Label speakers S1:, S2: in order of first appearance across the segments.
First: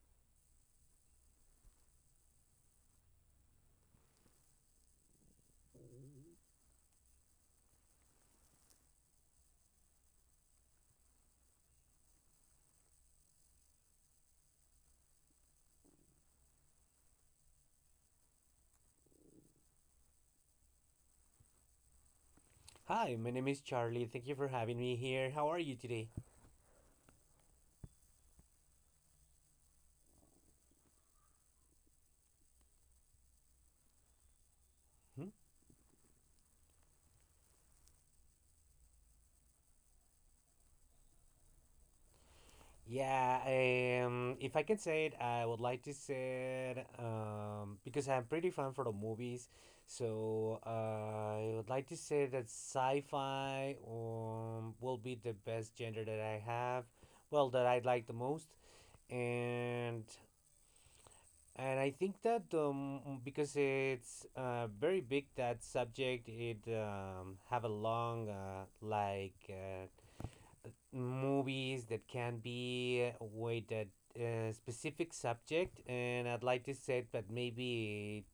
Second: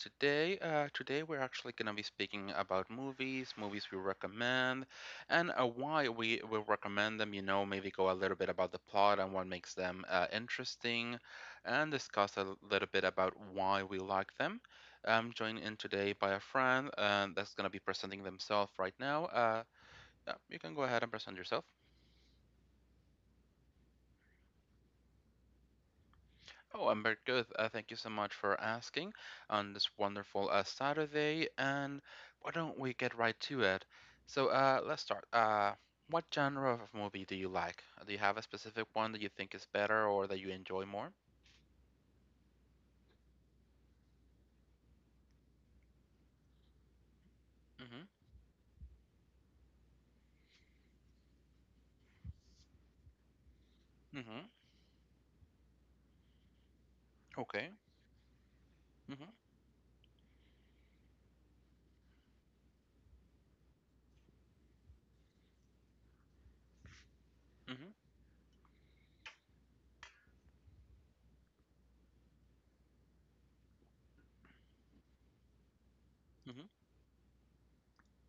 S1: today. Today, we're actually going to be speaking about movies, movies we recommend, and why we will recommend them. Maybe go a little bit about the plot and what makes them interesting, and discuss a little bit about why we like them. I'm joined in today by a friend that's going to be presenting themselves right now. Yeah, you can go ahead and present yourself.
S2: Hi, my name is Charlie. Thank you for having me here. How are you today?
S1: Oh, I'm very good. Thank you so much for asking on this wonderful Saturday. And why don't we get right to it? So, let's
S2: Hmm?
S1: start. What genre of movie do you like? Do you have a specific one that you think is better or that you enjoy more?
S2: Yeah, if I can say it, I would like to say it
S1: Mm-hmm.
S2: because I'm pretty fan for the movies. So I would like to say that sci-fi
S1: Mm-hmm.
S2: will be the best gender that I have. Well, that
S1: Okay.
S2: I like the most.
S1: Mm-hmm.
S2: And And I think that because it's very big that subject, it have a
S1: Mm-hmm.
S2: long like movies that can be with a specific subject, and I'd like
S1: Mm-hmm.
S2: to say that maybe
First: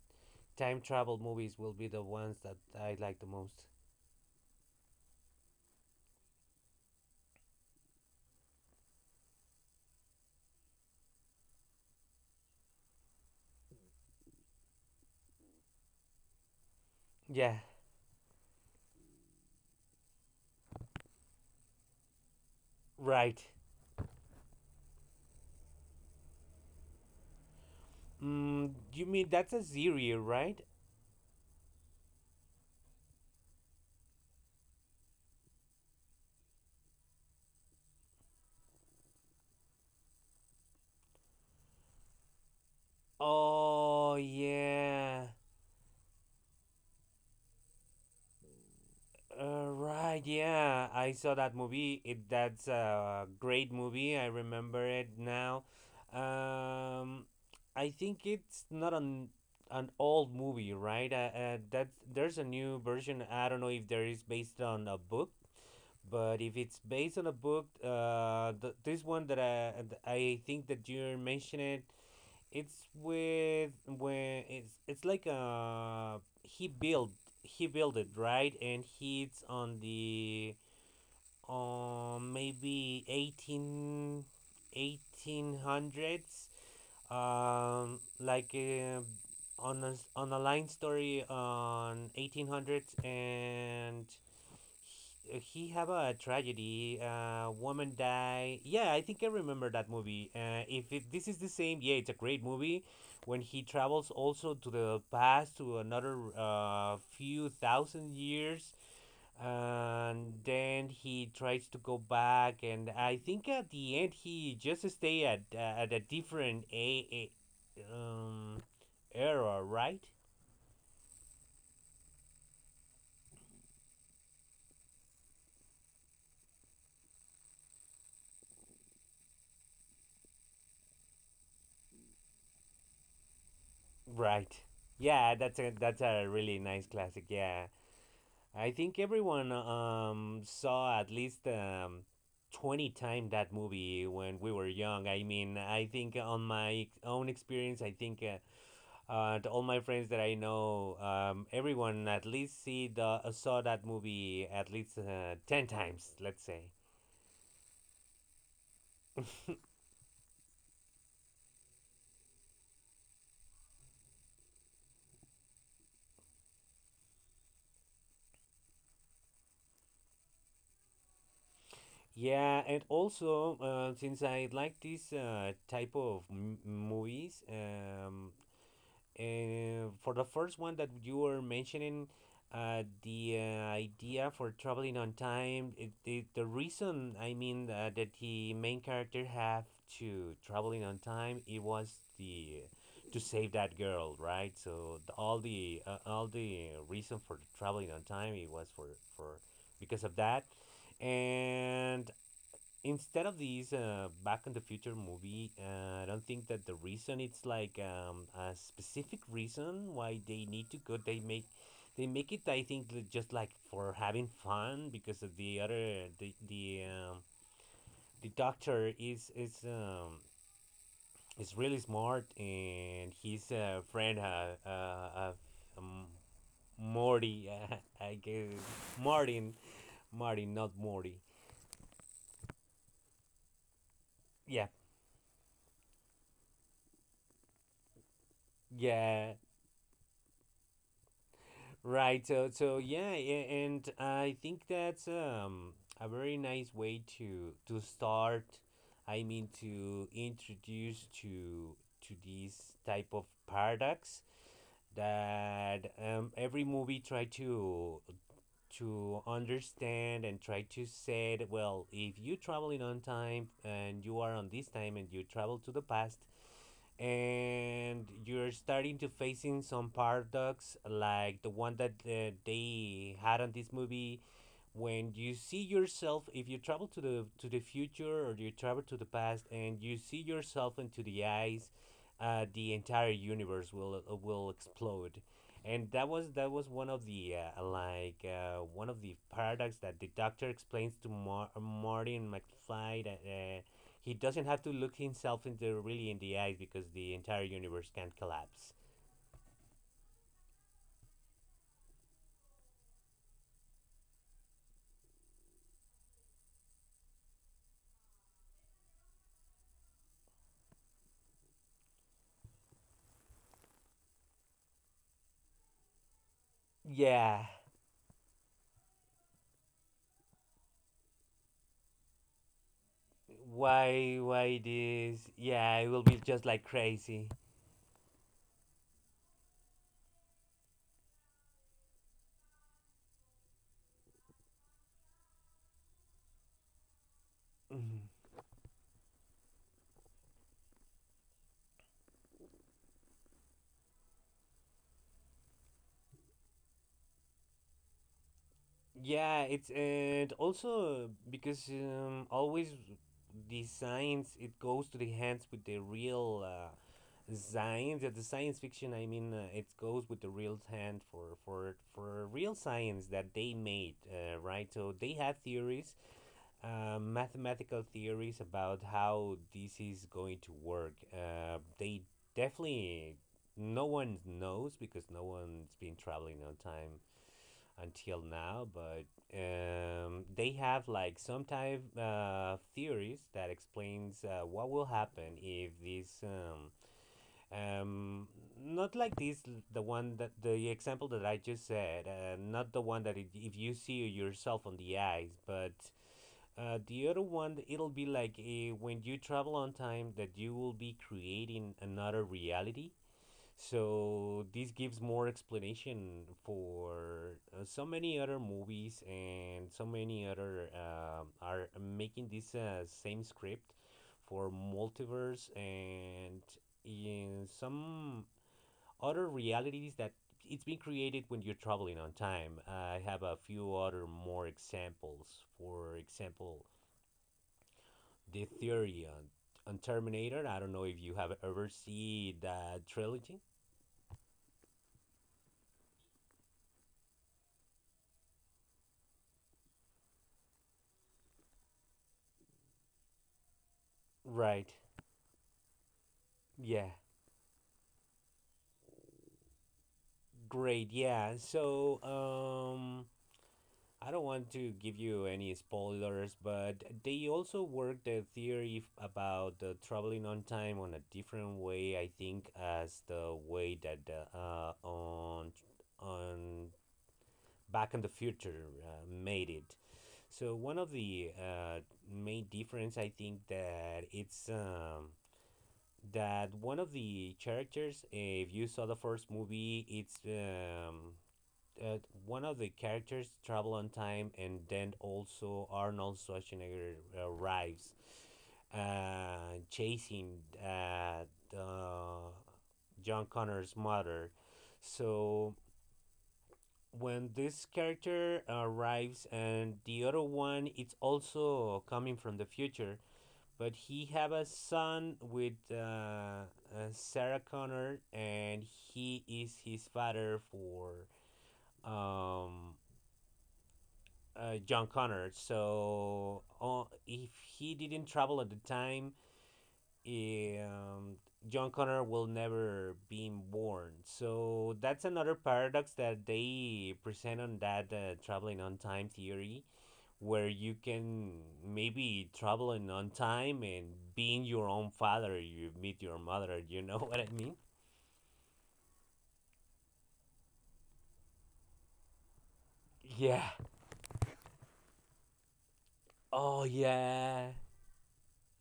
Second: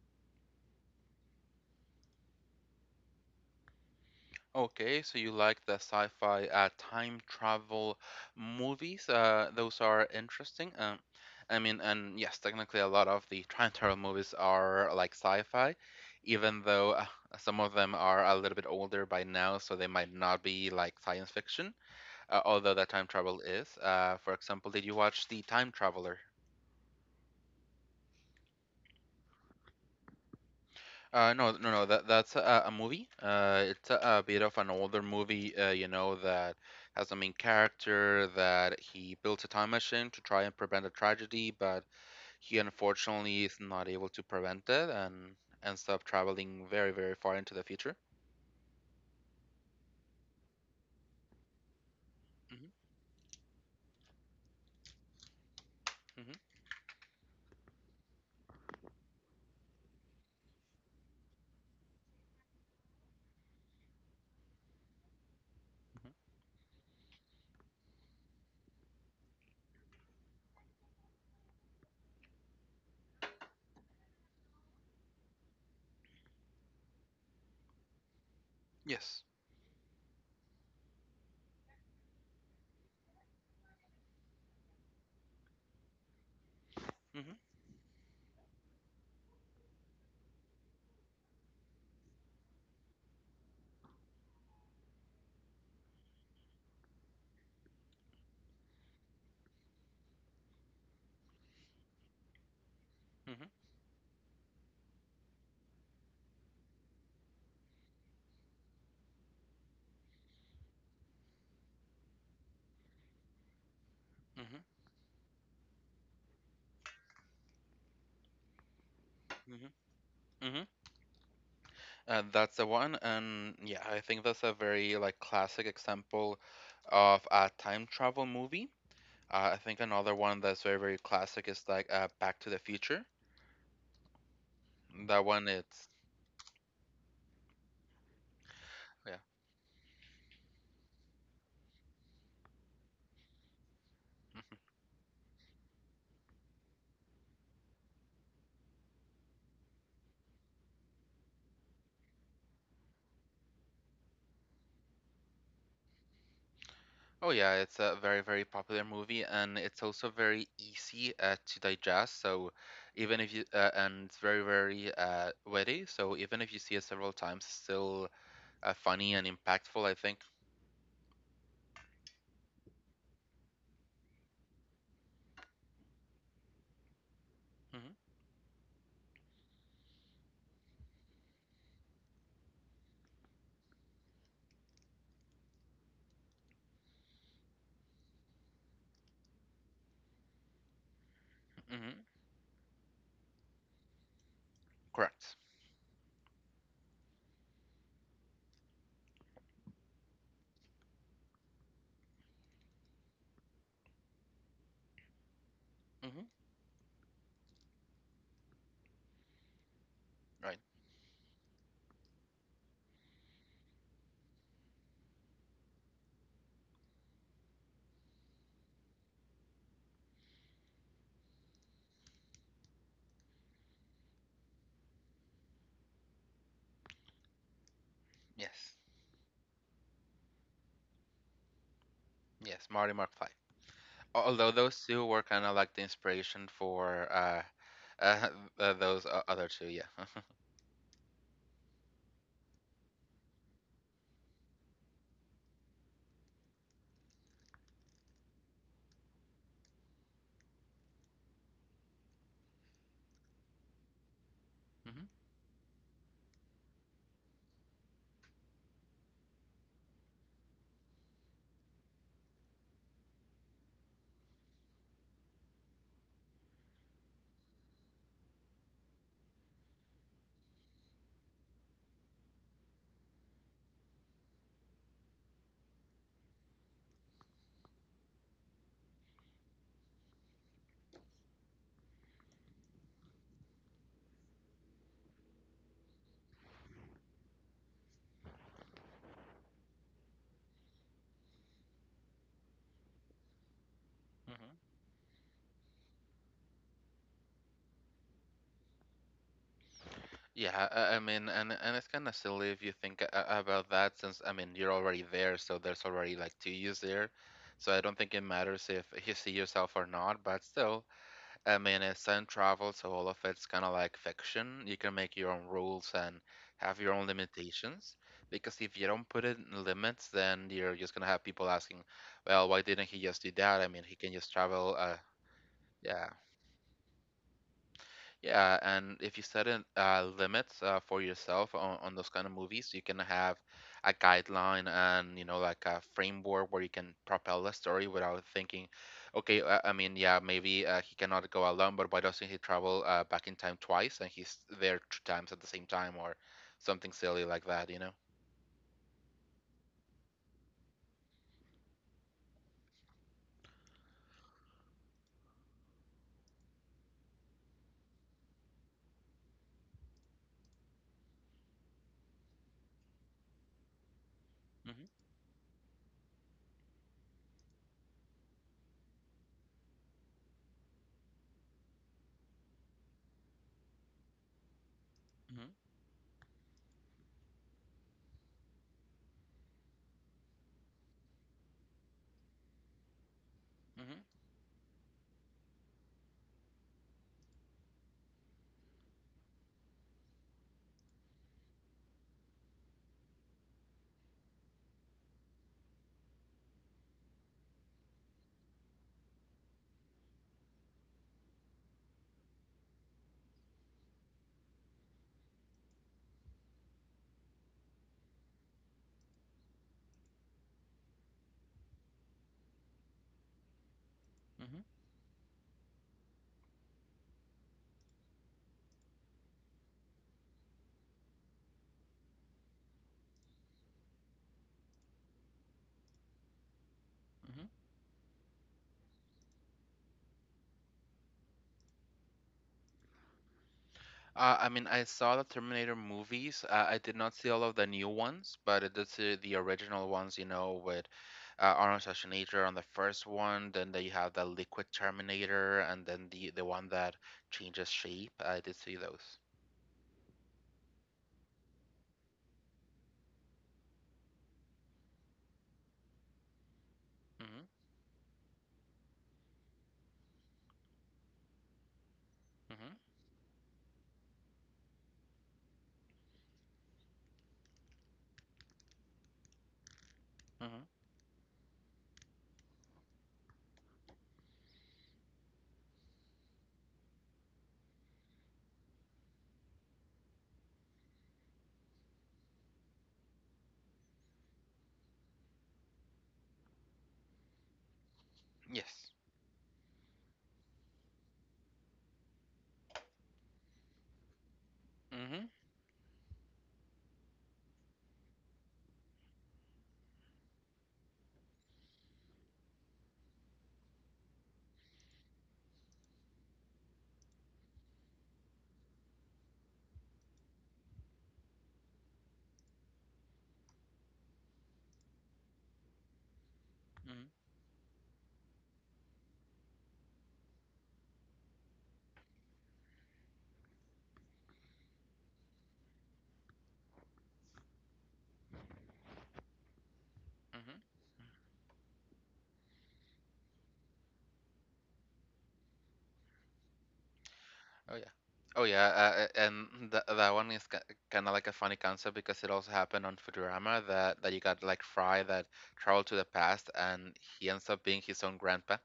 S2: time travel movies will be the ones that I like the most.
S1: Okay, so you like the sci-fi time travel movies. Those are interesting. I mean, and yes, technically a lot of the time travel movies are like sci-fi, even though
S2: Yeah,
S1: some of them are a little bit older by now, so they might not be like science fiction, although that time travel
S2: right.
S1: is. For example, did you watch The Time Traveler?
S2: You mean that's a series, right?
S1: No, no, no. That's a movie. It's a bit of an older movie. That has a main character that he builds a time machine to try and prevent a tragedy, but he unfortunately is not able
S2: Oh
S1: to prevent it
S2: yeah.
S1: and ends up traveling very, very far into the future.
S2: Right, yeah, I saw that movie. It
S1: Mm-hmm.
S2: that's a great movie. I remember it now.
S1: Mm-hmm.
S2: Um, I think it's not an old movie, right? That there's a new version. I don't know if there is based on a book,
S1: Hmm.
S2: but if it's based on a book, this one that I think that you're mentioning, it's with when it's like he built he built it, right? And
S1: Yes.
S2: he's on the maybe eighteen hundreds,
S1: Mm-hmm.
S2: like on a, on a line story on 1800s, and he have a tragedy. A woman die. Yeah, I think I remember that movie. If it, this is the same, yeah, it's a great movie. When
S1: Mm-hmm.
S2: he travels also to the past to another few thousand years, and then he tries to go back, and I think at the end he
S1: Mm-hmm.
S2: just stay at a different a era,
S1: Mm-hmm.
S2: right?
S1: Hmm. And that's the one. And yeah, I think that's a very like classic example of a time travel movie. I think another one that's very, very classic is like Back to the Future.
S2: Right.
S1: That
S2: Yeah,
S1: one,
S2: that's a
S1: it's
S2: that's a really nice classic. Yeah. I think
S1: yeah.
S2: everyone saw at least 20 times that movie when we were young. I mean, I think on my own experience, I think to all my friends that I know, everyone at least see the saw that movie at least 10 times, let's say.
S1: Oh yeah, it's a very, very popular movie, and it's also very easy to digest. So even if you and it's very, very witty. So even if you see it several times, it's still funny and impactful. I think.
S2: Yeah, and also since I like this type of movies,
S1: Mm-hmm.
S2: for the first one that you were mentioning, the idea for traveling on time, the reason, I mean, that the main character have to traveling on time, it was
S1: Mm-hmm.
S2: the to save that girl, right? So, the,
S1: Correct.
S2: all the all the reason for traveling on time, it was for because of that, and instead of these back in the future movie, I
S1: Mm-hmm.
S2: don't think that the reason it's like a specific reason why they
S1: Right.
S2: need to go they make it. I think just like for having fun, because of the other the doctor is really smart, and his friend, um, Morty, I guess.
S1: Yes.
S2: Martin martin not Morty.
S1: Yes. Marty McFly. Although
S2: Yeah,
S1: those two were kind of like the inspiration for those
S2: yeah.
S1: other two. Yeah.
S2: Right. So, yeah, and I think that's a very nice way to start. I mean, to introduce to these type of paradox
S1: Mhm.
S2: that every movie try to understand and try to say, well, if you traveling on time and you are on this time and you travel to the past and you're starting to facing some paradox like the one that they had on this movie, when you see yourself, if you travel to the future or you travel to the past and you see yourself into the eyes, the entire universe will explode. And that was one of the, one of the paradox that the doctor explains to Martin McFly, that he
S1: Mhm.
S2: doesn't have to look himself into really in the eyes because the entire universe can collapse.
S1: Yeah, I mean, and it's kind of silly if you think about that, since I mean you're already there, so there's already like two yous there, so I don't think it matters if you see yourself or not. But still, I mean, it's time travel, so all of it's kind of like fiction. You can make your own rules and have your own
S2: Yeah,
S1: limitations, because if you don't put it in limits, then you're just gonna have people asking, well, why didn't he just do that? I mean, he can
S2: why
S1: just
S2: why
S1: travel. Uh,
S2: this? Yeah, it will
S1: yeah.
S2: be just like crazy.
S1: Yeah, and if you set in limits for yourself on those kind of movies, you can have a guideline and like a framework where you can propel the story
S2: Mhm.
S1: without thinking, okay, I mean, yeah, maybe he cannot go alone, but why doesn't he travel back in time twice and he's there two times at the same time or something silly like that, you know?
S2: Yeah, it's and also because always the science it goes to the hands with the real science. At the science fiction, I mean, it goes with the real hand for real science that they made, right?
S1: Mm-hmm.
S2: So they had theories, mathematical theories about how this is going to work. They definitely No one knows because no
S1: Mm-hmm.
S2: one's been traveling on time until now, but they have like some type theories that
S1: Mm-hmm.
S2: explains what will happen if this, um, not like this, the one that the example that I just said, not the one that, if you see yourself on the eyes, but the other one it'll be like, when you travel on time, that you will be creating another reality, so this gives more explanation for so many other movies, and so many other are making this same script for multiverse and in some other realities that it's been created when you're traveling on time. I have a few other more examples. For example,
S1: Mm-hmm.
S2: the theory on Terminator. I don't know if you have ever seen that trilogy.
S1: I mean, I saw the Terminator movies. I did not see all of the new ones, but I did see the original ones, you know, with Arnold Schwarzenegger on the first one. Then they have the Liquid
S2: Right.
S1: Terminator, and then the one
S2: Yeah.
S1: that changes shape. I did see those.
S2: Great, yeah. So, I don't want to give you any spoilers, but they
S1: Mm-hmm.
S2: also work the theory about the traveling on time on a different way, I think,
S1: Mm-hmm.
S2: as the way that the, on Back in the Future made it. So
S1: Mm-hmm.
S2: one of the main difference, I think, that one of the characters, if you saw the first movie, it's uh, one of the characters travel on time, and then also Arnold Schwarzenegger arrives,
S1: Yes.
S2: chasing the John Connor's mother.
S1: Mm-hmm.
S2: So when this character arrives, and the other one, it's also coming from the future. But he have a son with, Sarah Connor, and he is his father for, um, John Connor. So
S1: Mm-hmm.
S2: if he didn't travel at the time, um, John Connor will never be born. So that's another paradox that they present on that traveling on time theory, where
S1: Mm-hmm.
S2: you can maybe travel in on time and being your own father, you meet your mother. You know what I mean?
S1: Oh yeah. Oh yeah, and that one is ki kind of like a funny concept because it also happened on
S2: Yeah.
S1: Futurama that you got like Fry that traveled to the past
S2: Oh
S1: and he ends
S2: yeah.
S1: up being his own grandpa.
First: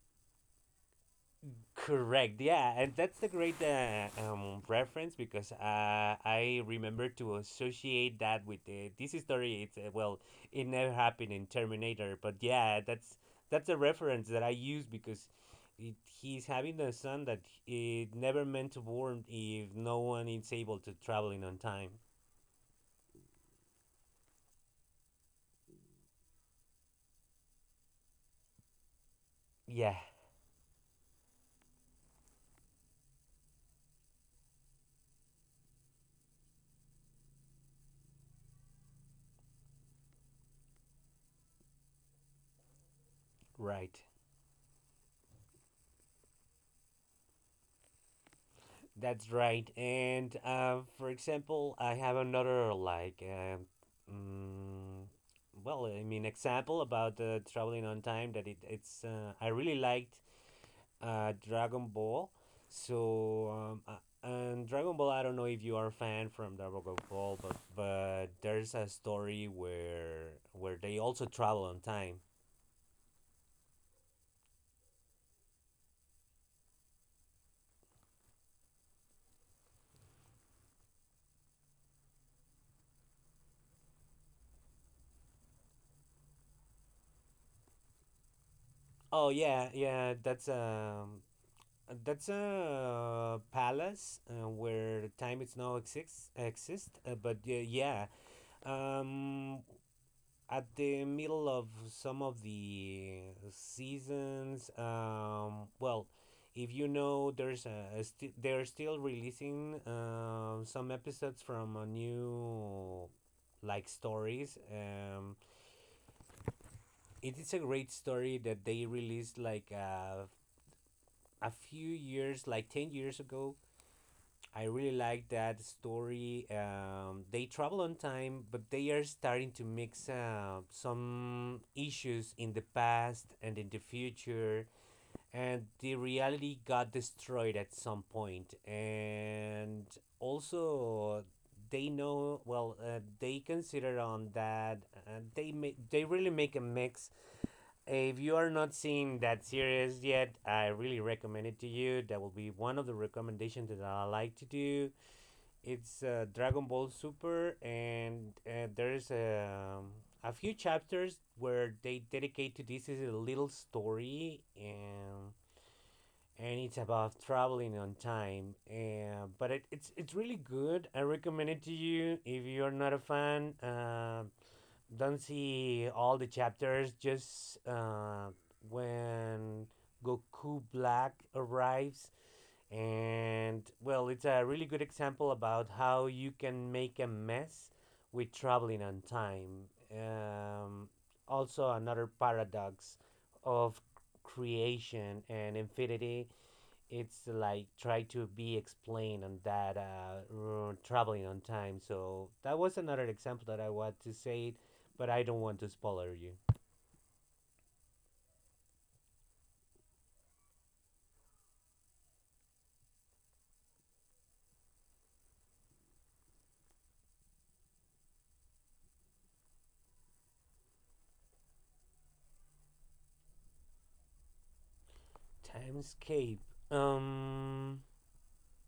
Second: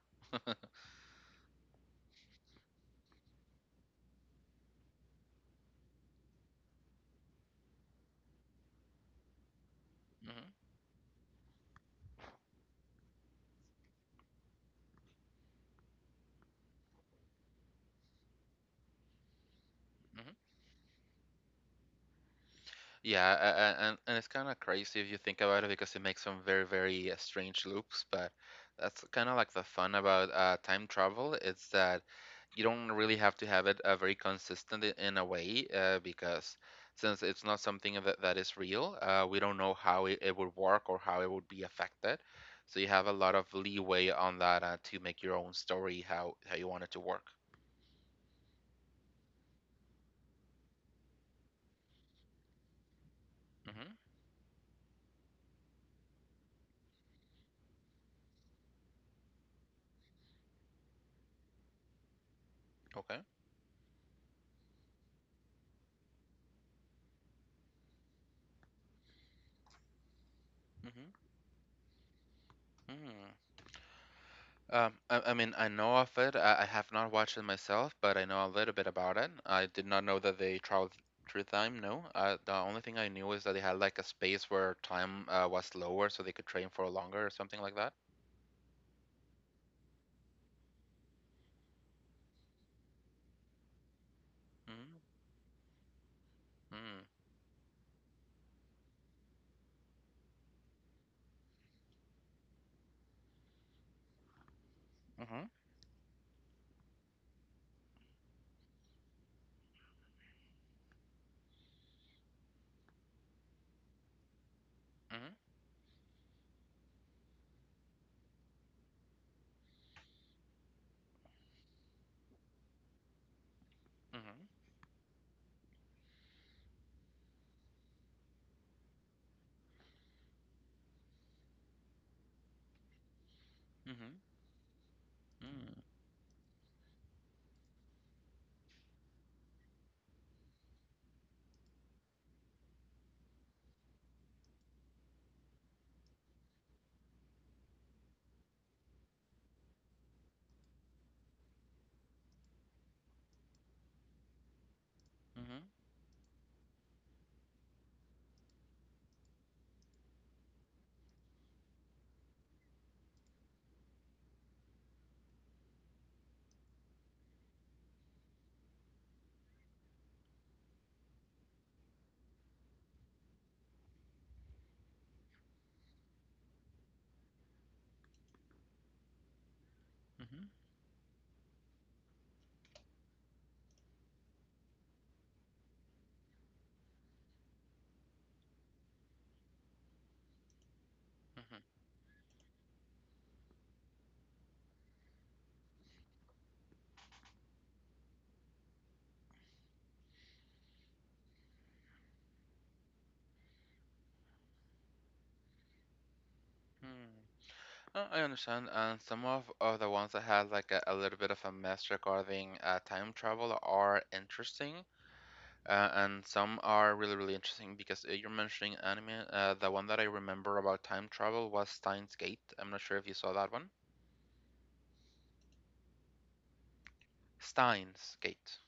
S2: Correct. Yeah, and that's a great reference because I remember to associate that with this story. It's Well,
S1: Hmm.
S2: it never happened in Terminator, but yeah, that's a reference that I use because, it, he's having the son that it never meant to born if no one is able to travel in on time.
S1: Yeah, and it's kind of crazy if you think about it because it makes some very, very strange loops. But that's kind of like the fun
S2: Yeah,
S1: about time travel. It's that you don't really have to have it very consistent in a way, because since it's not something that is real, we don't know how it would work or how it would be affected. So you have a lot of
S2: right.
S1: leeway on that to make your own story how you want it to work.
S2: That's right. And for example, I have another, like,
S1: Hmm.
S2: mm, well, I mean, example about traveling on time that, it, it's I really liked, Dragon Ball.
S1: Okay.
S2: So and Dragon Ball, I don't know if you are a fan from Dragon Ball, but there's a story where they also travel on time.
S1: Hmm. I mean, I know of it. I have not watched it myself, but I know a little bit about it. I did not know that they traveled through time. No, the only thing I knew is that they had like a space where time was lower, so they could train for longer or something like that.
S2: Oh yeah, yeah, that's a palace
S1: Mm-hmm.
S2: where time is now exists exist, but yeah, um, at the middle of some of the seasons,
S1: Mm-hmm.
S2: well, if you know, there's they're still releasing some episodes from a new like stories.
S1: Mm-hmm.
S2: It is a great story that they released like, a few years, like 10 years ago.
S1: Mm-hmm.
S2: I really like that story. They travel on time, but they are starting to mix some issues in the past and in the
S1: Mm-hmm.
S2: future. And the reality got destroyed at some point. And also, they know well. They consider on that. They really make a mix. If you are not seeing that series yet, I really recommend it to you. That will be one of the recommendations that I like to do.
S1: Mm-hmm.
S2: It's Dragon Ball Super, and there's a few chapters where they dedicate to, this is a little story, and it's about traveling on time. And but it's really good. I recommend it to you if you're not a fan. Don't see all the chapters. Just when
S1: Mm-hmm. Mm-hmm.
S2: Goku Black arrives. And, well, it's a really good example about how you can make a mess with traveling on time. Also, another paradox of creation and infinity. It's like try to be explained on that traveling on time. So that was another example that I want to say, but I don't want to spoiler you.
S1: I understand. And some of the ones that had like a little bit of a mess regarding time travel are interesting. And some are really, really interesting because you're mentioning anime. The one that I remember about time travel was Steins Gate. I'm not sure if you saw that one.
S2: Timescape. Um,
S1: Steins Gate.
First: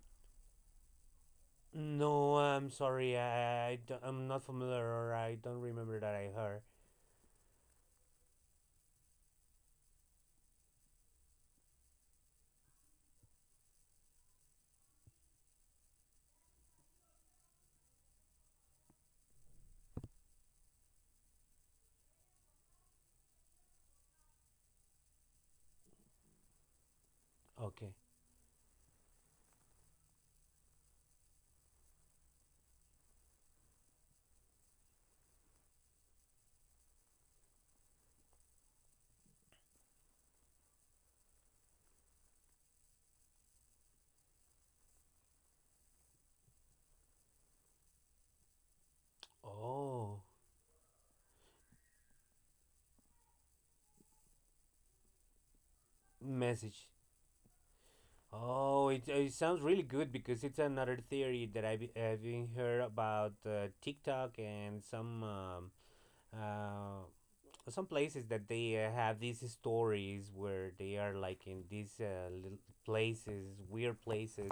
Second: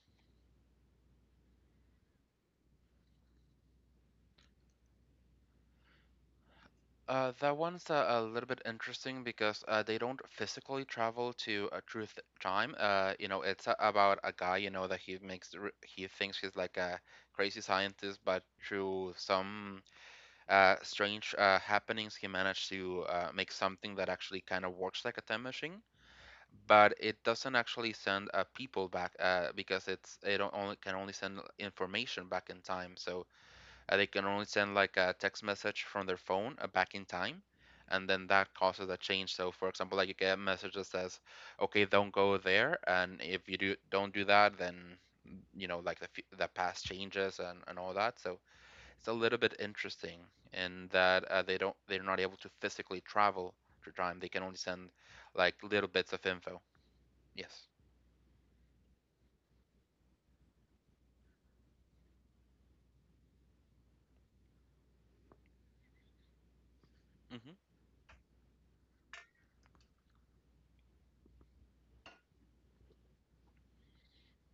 S2: No, I'm sorry. I'm not familiar, or I don't remember that I heard.
S1: That one's a little bit interesting because they don't physically travel to a truth time. It's about a guy. You know that he thinks he's like a crazy scientist, but through some strange happenings, he managed to make something that actually kind of works like a time machine but it doesn't actually
S2: Okay.
S1: send people back, because it's it o- only can only send information back in time. So they can only send like a text message from their phone back in time, and then that causes a change. So for example, like you get a message that says, "Okay, don't go there," and if you do don't do that, then like the past changes and all that. So it's a little bit
S2: Oh,
S1: interesting in that they're not able to physically travel through time. They can only send like little bits of info.
S2: message.
S1: Yes.
S2: Oh, it sounds really good because it's another theory that I've been heard about TikTok and uh,
S1: Mhm,
S2: some places that they have these stories where they are like in these little places, weird places.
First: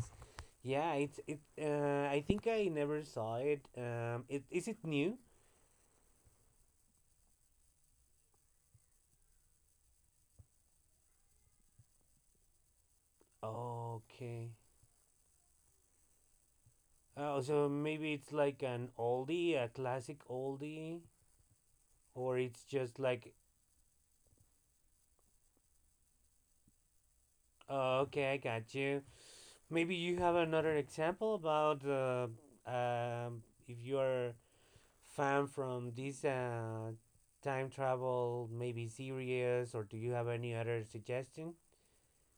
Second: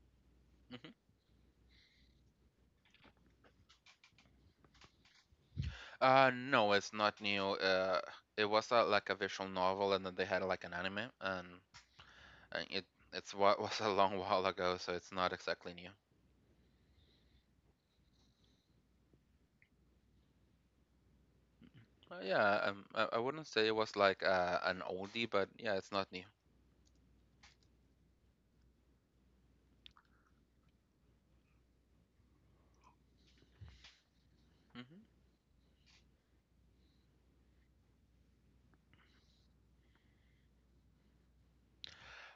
S1: mhm.
S2: Yeah, it's it. I think I never saw it. Is it new?
S1: No, it's not new. It was like a visual novel, and then they had like an anime, and it's what was a long
S2: Okay.
S1: while ago, so it's not exactly new.
S2: Oh, so maybe it's like an oldie, a classic oldie,
S1: Uh,
S2: or
S1: yeah,
S2: it's
S1: um,
S2: just
S1: I, I
S2: like,
S1: wouldn't say it was like an oldie, but yeah, it's not new.
S2: oh, okay, I got you. Maybe you have another example about if you're
S1: Mhm.
S2: fan from this time travel, maybe series, or do you have any other suggestion?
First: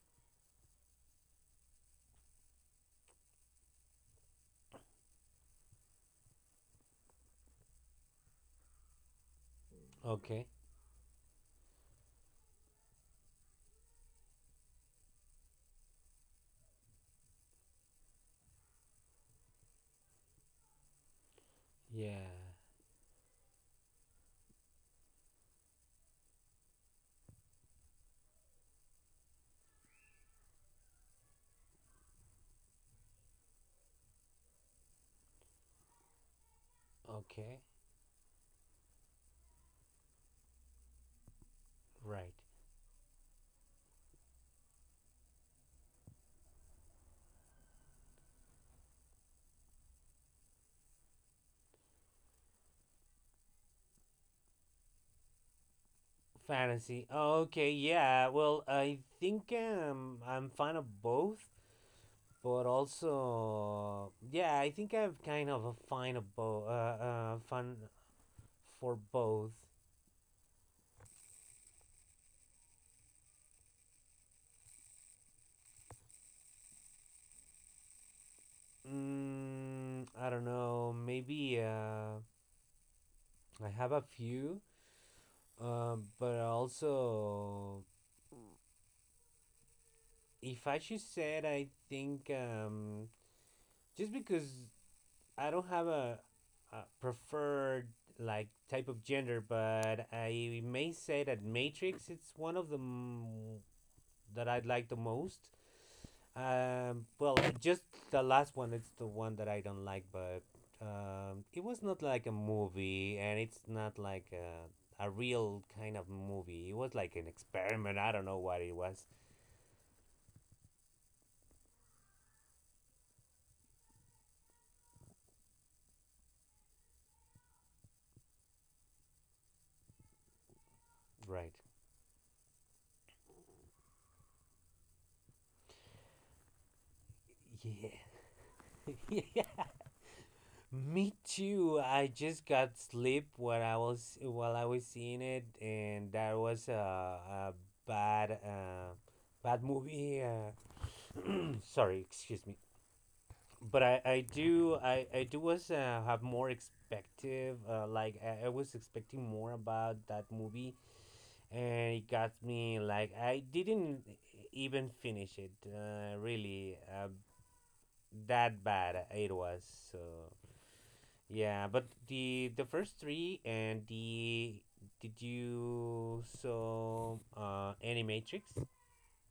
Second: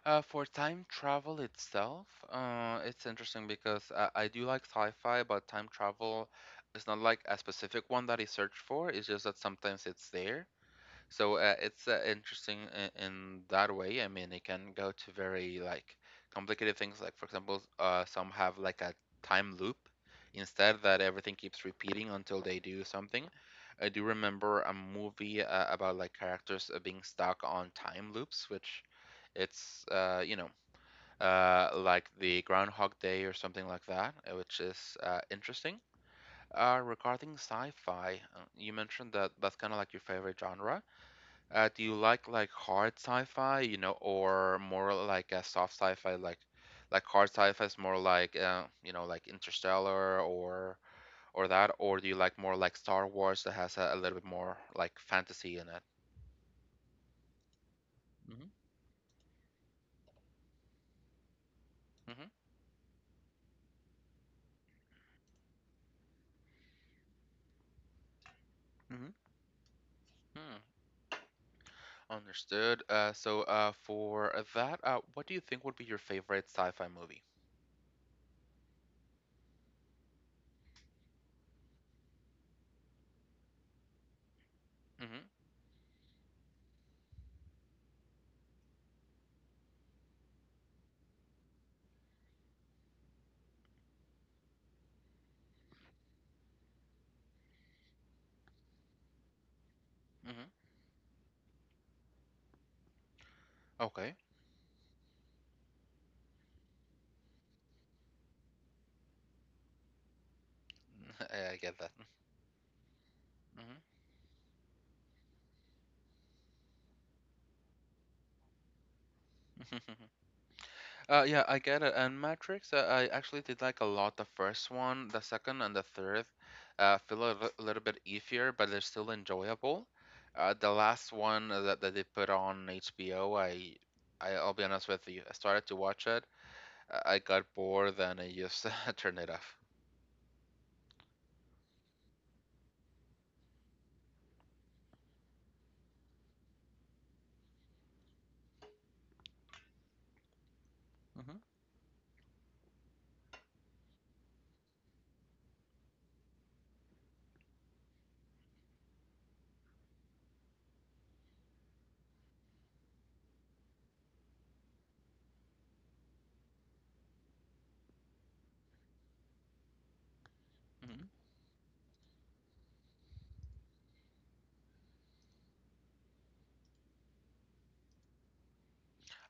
S1: For time travel itself, it's interesting because I do like sci-fi, but time travel is not like a specific one that I search for. It's just that sometimes it's there.
S2: Okay.
S1: So it's interesting in that way. I mean, it can go to very like complicated things. Like for example, some have like a time loop instead that everything keeps repeating
S2: Yeah.
S1: until they do something. I do remember a movie about like characters being stuck on time loops, which it's like the Groundhog Day or something like that, which is interesting. Regarding
S2: Okay.
S1: sci-fi, you mentioned that that's kind of like your favorite genre. Do you like
S2: Right.
S1: like hard sci-fi, you know, or more like a soft sci-fi, like hard sci-fi is more like you know, like Interstellar or that, or do you like more like Star Wars that has a little bit more like fantasy in it?
S2: Fantasy. Okay. Yeah.
S1: Mm-hmm.
S2: Well, I think I'm fan of both.
S1: Mm-hmm.
S2: But also, yeah, I think I have kind of a fine of both fun for
S1: Hmm.
S2: both.
S1: Hmm. Understood. So, for that, what do you think would be your favorite sci-fi movie?
S2: I don't know, maybe I have a few.
S1: Mm-hmm.
S2: But also, if I should say it, I think just because I don't have a preferred like type of gender, but
S1: Mm-hmm.
S2: I may say that Matrix, it's one of
S1: Okay.
S2: that I'd like the most. Well, just the last one. It's the one that I don't like, but
S1: I
S2: it was
S1: get that.
S2: not like a movie, and it's not like a real kind of movie. It was like an experiment. I don't know what it was.
S1: Mm-hmm. Yeah, I get it. And Matrix, I actually did like a lot the first one. The second and the third feel a little bit iffier, but they're still enjoyable. The last one
S2: Right.
S1: that they put on HBO, I will be honest with you, I started to watch it. I got
S2: Yeah.
S1: bored and I just turned it
S2: yeah.
S1: off.
S2: Me too. I just got sleep while I was seeing it, and that was a bad bad movie.
S1: Hmm.
S2: Sorry, excuse me. But I do was have more expective like I was expecting more about that movie, and it got me like I didn't even finish it really, that bad it was. So
S1: Hmm.
S2: yeah, but the first three and the, did you saw Animatrix?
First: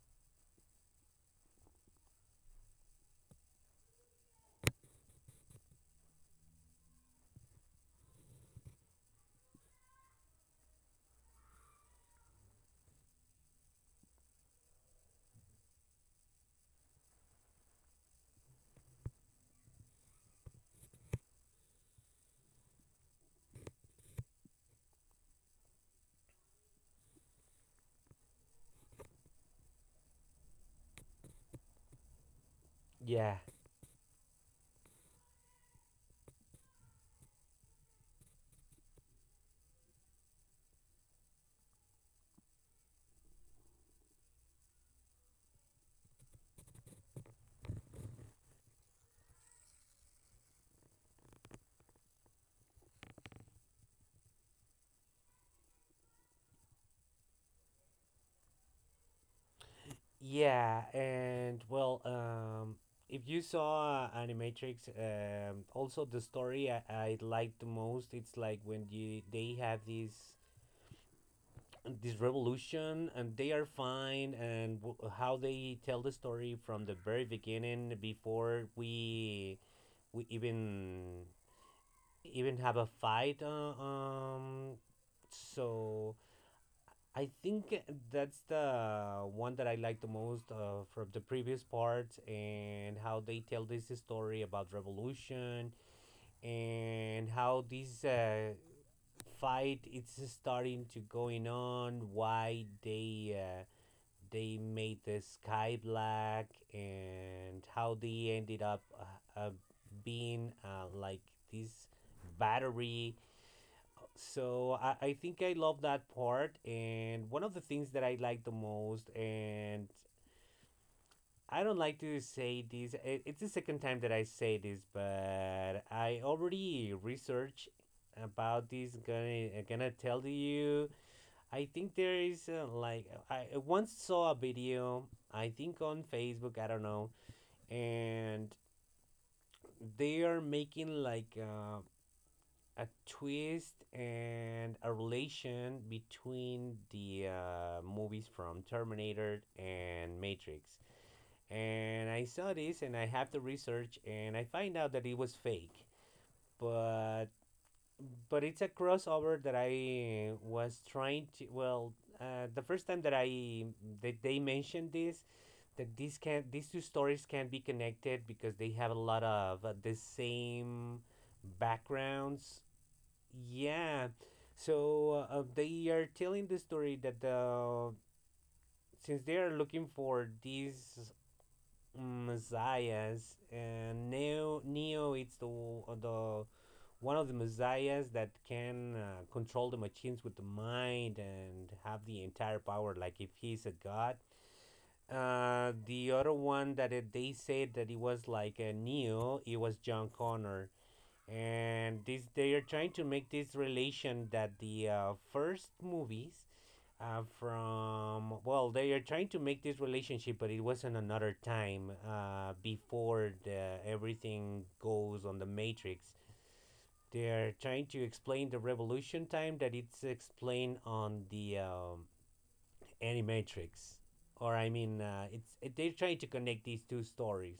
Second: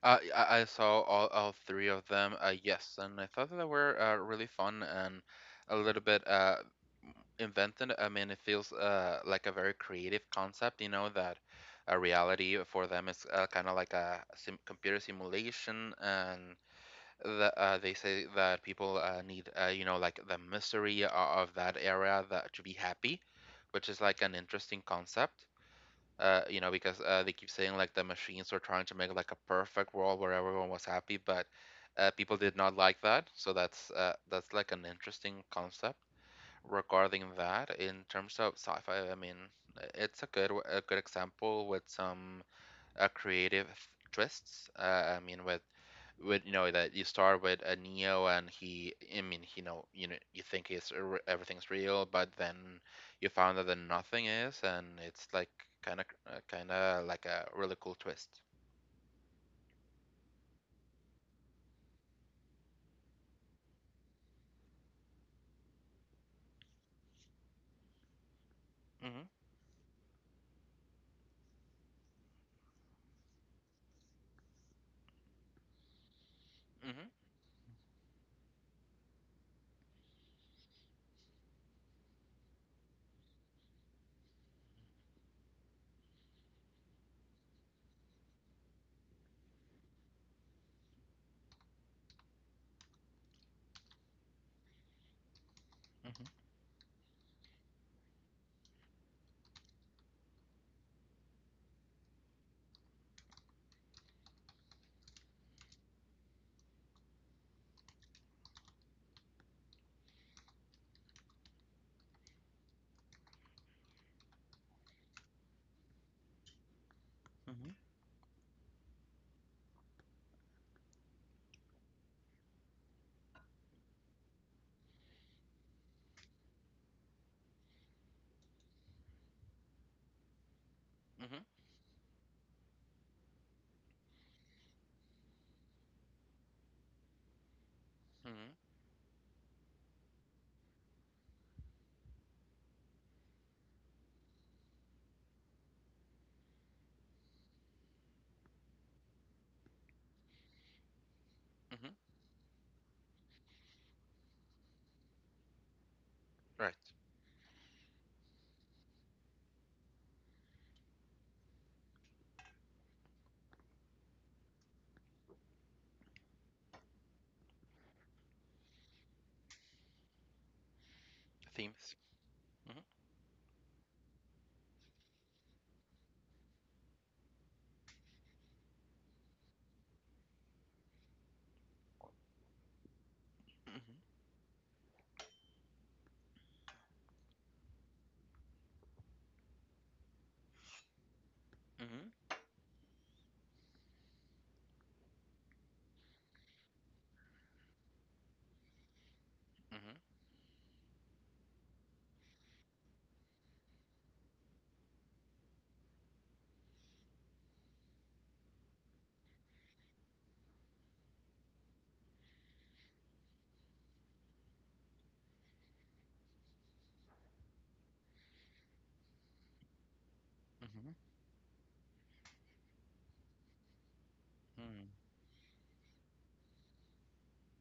S1: I saw all three of them. Yes, and I thought that they were really fun and a little bit invented. I mean, it feels like a very creative concept. You know that a reality for them is kind of like a sim computer simulation, and they say that people need like the mystery of that area that to be happy, which is like an interesting concept, because they keep saying like the machines were trying to make like a perfect world where everyone was happy, but people did not like that.
S2: Yeah.
S1: So that's like an interesting concept regarding that. In terms of sci-fi, I mean, it's a good example with some creative twists. With you know that you start with a Neo and he I mean he know you think it's a everything's real, but then you found out that nothing is, and it's like kind of like a really cool twist.
S2: Yeah, and well, if you saw Animatrix, also the story I like the most, it's like when you
S1: Mhm.
S2: they have this, this revolution, and they are fine, and how they tell the story from the
S1: Mhm.
S2: very beginning, before we even have a fight, so I think that's the one that I like the most from the previous parts, and how they tell this story about revolution,
S1: Hmm.
S2: and how this fight it's starting to going on, why they made the sky black, and how they ended up being like this battery. So I think I love that part, and one of the
S1: Hmm.
S2: things that I like the most, and I don't like to say this, it's the second time that I say this, but I already researched about this, gonna tell you.
S1: Mhm.
S2: I think there is like I once saw a video, I think, on Facebook, I don't know, and
S1: Mhm.
S2: they are making like a twist and a relation between the movies from Terminator and Matrix.
S1: Mhm.
S2: And I saw this and I have to research, and I find out that it was fake.
S1: Right.
S2: But but it's a crossover that I was trying to, well, the first time that I that they mentioned this, that these two stories can be connected because they have a lot of the same
S1: Themes.
S2: backgrounds.
S1: Mhm.
S2: Yeah. So they are telling the story that since they are looking for these messiahs,
S1: Mhm.
S2: and Neo, it's the one of the messiahs that can control the machines with the mind and have
S1: Mhm.
S2: the entire power, like if he's a god. The other one that it, they said that it was like a Neo, it was
S1: Mhm.
S2: John Connor, and this, they are trying to make this relation that the first movies from, well, they are trying to make this relationship, but it wasn't another time before everything goes on the Matrix. They are trying to explain the revolution time that it's explained
S1: Hmm.
S2: on the Animatrix, or I mean
S1: Hmm.
S2: it's they're trying to connect these two stories.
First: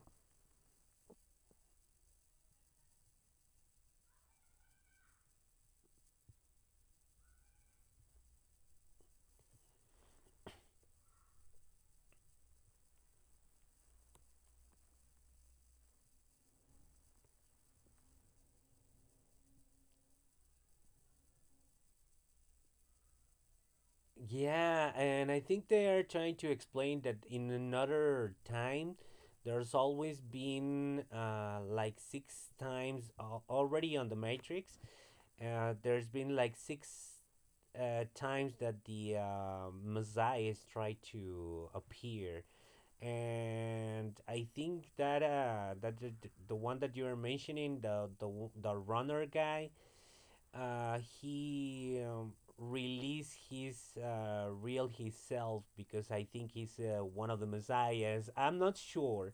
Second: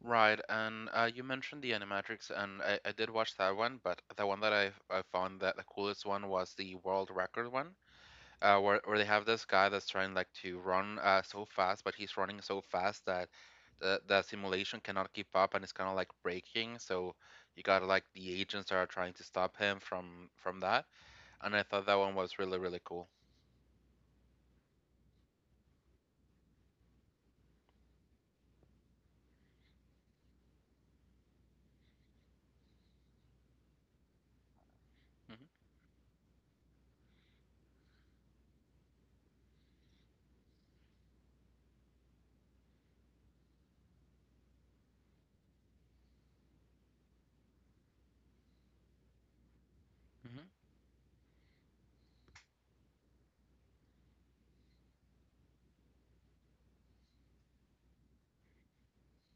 S1: Right, and you mentioned the Animatrix, and I did watch that one, but the one that I found that the coolest one was the world record one. Where they have this guy that's trying like to run so fast, but he's running so fast that the simulation cannot keep up, and it's kind of like breaking. So you got like the agents that are trying to stop him from that, and I thought that one was really really cool.
S2: Yeah, and I think they are trying to explain that in another time, there's always been like six times already on the Matrix. There's been like six times that the Messiah tried to appear, and I think that the, the one that you were mentioning, the runner guy,
S1: Hmm.
S2: he released his real himself, because I think he's one of the messiahs. I'm not sure,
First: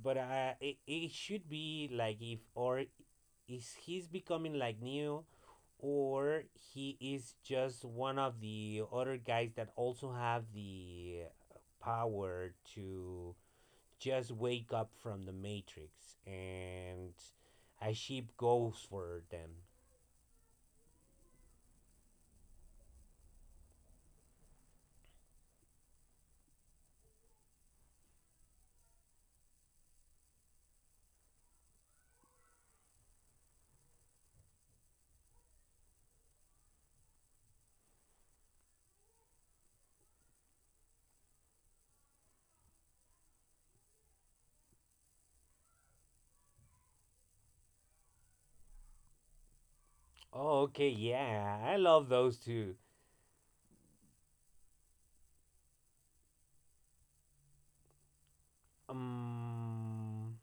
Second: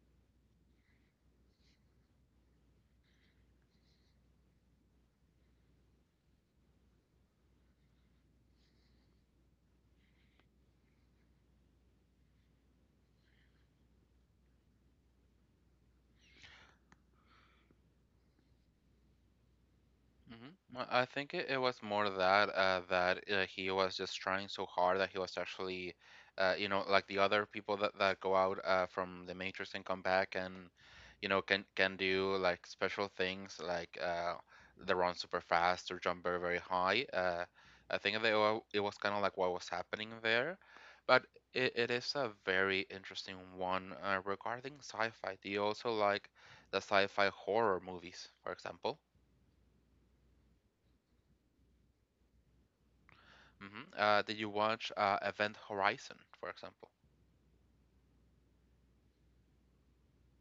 S2: but it, it should be like if or is, he's becoming like new, or he is just one of the other guys that also have the power to just wake up from the Matrix, and a ship goes for them.
S1: Hmm. Well, I think it was more that he was just trying so hard that he was actually, you know, like the other people that go out from the Matrix and come back and, you know, can do like special things like they run super fast or jump very very high. I think that it was kind of like what was happening there, but it is a very interesting one regarding sci-fi. Do you also like the sci-fi horror movies, for example?
S2: Oh, okay, yeah, I love those two.
S1: Hmm. Did you watch Event Horizon, for example?
S2: Um,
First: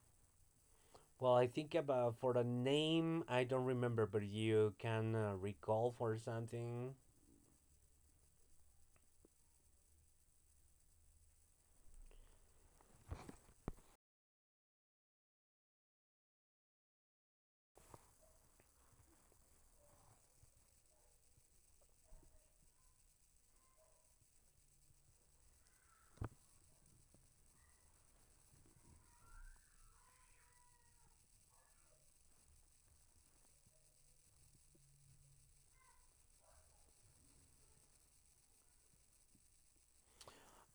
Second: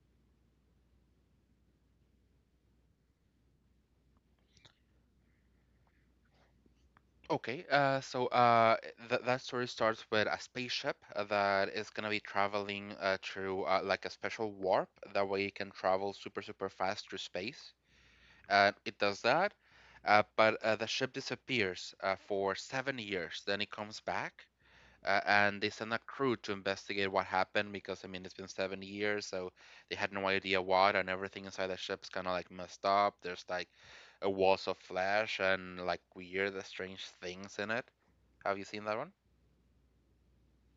S2: well, I think about for the name, I don't remember, but you can recall for something.
S1: Okay, so th that story starts with a spaceship that is gonna be traveling through like a special warp. That way, it can travel super, super fast through space. It does that, but the ship disappears for 7 years. Then it comes back, and they sent a crew to investigate what happened because I mean it's been 7 years, so they had no idea what, and everything inside the ship's kind of like messed up. There's like a walls of flesh and like weird, strange things in it. Have you seen that one?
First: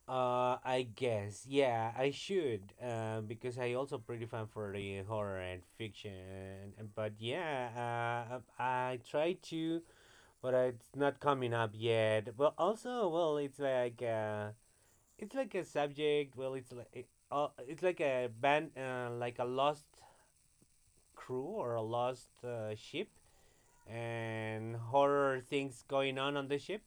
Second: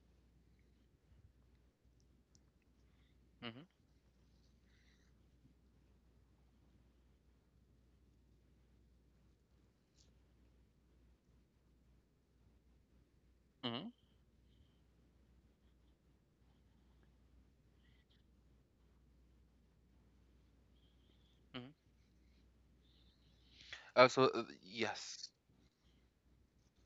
S2: I guess, yeah, I should, because
S1: Mm-hmm.
S2: I also pretty fan for the horror and fiction. But yeah, I try to, but it's not coming up yet. But also, well,
S1: Mm-hmm.
S2: it's like a subject. Well, it's like. It, it's like a band like a lost crew
S1: Hmm.
S2: or a lost ship,
S1: Uh, so uh,
S2: and
S1: yes,
S2: horror things going on the ship?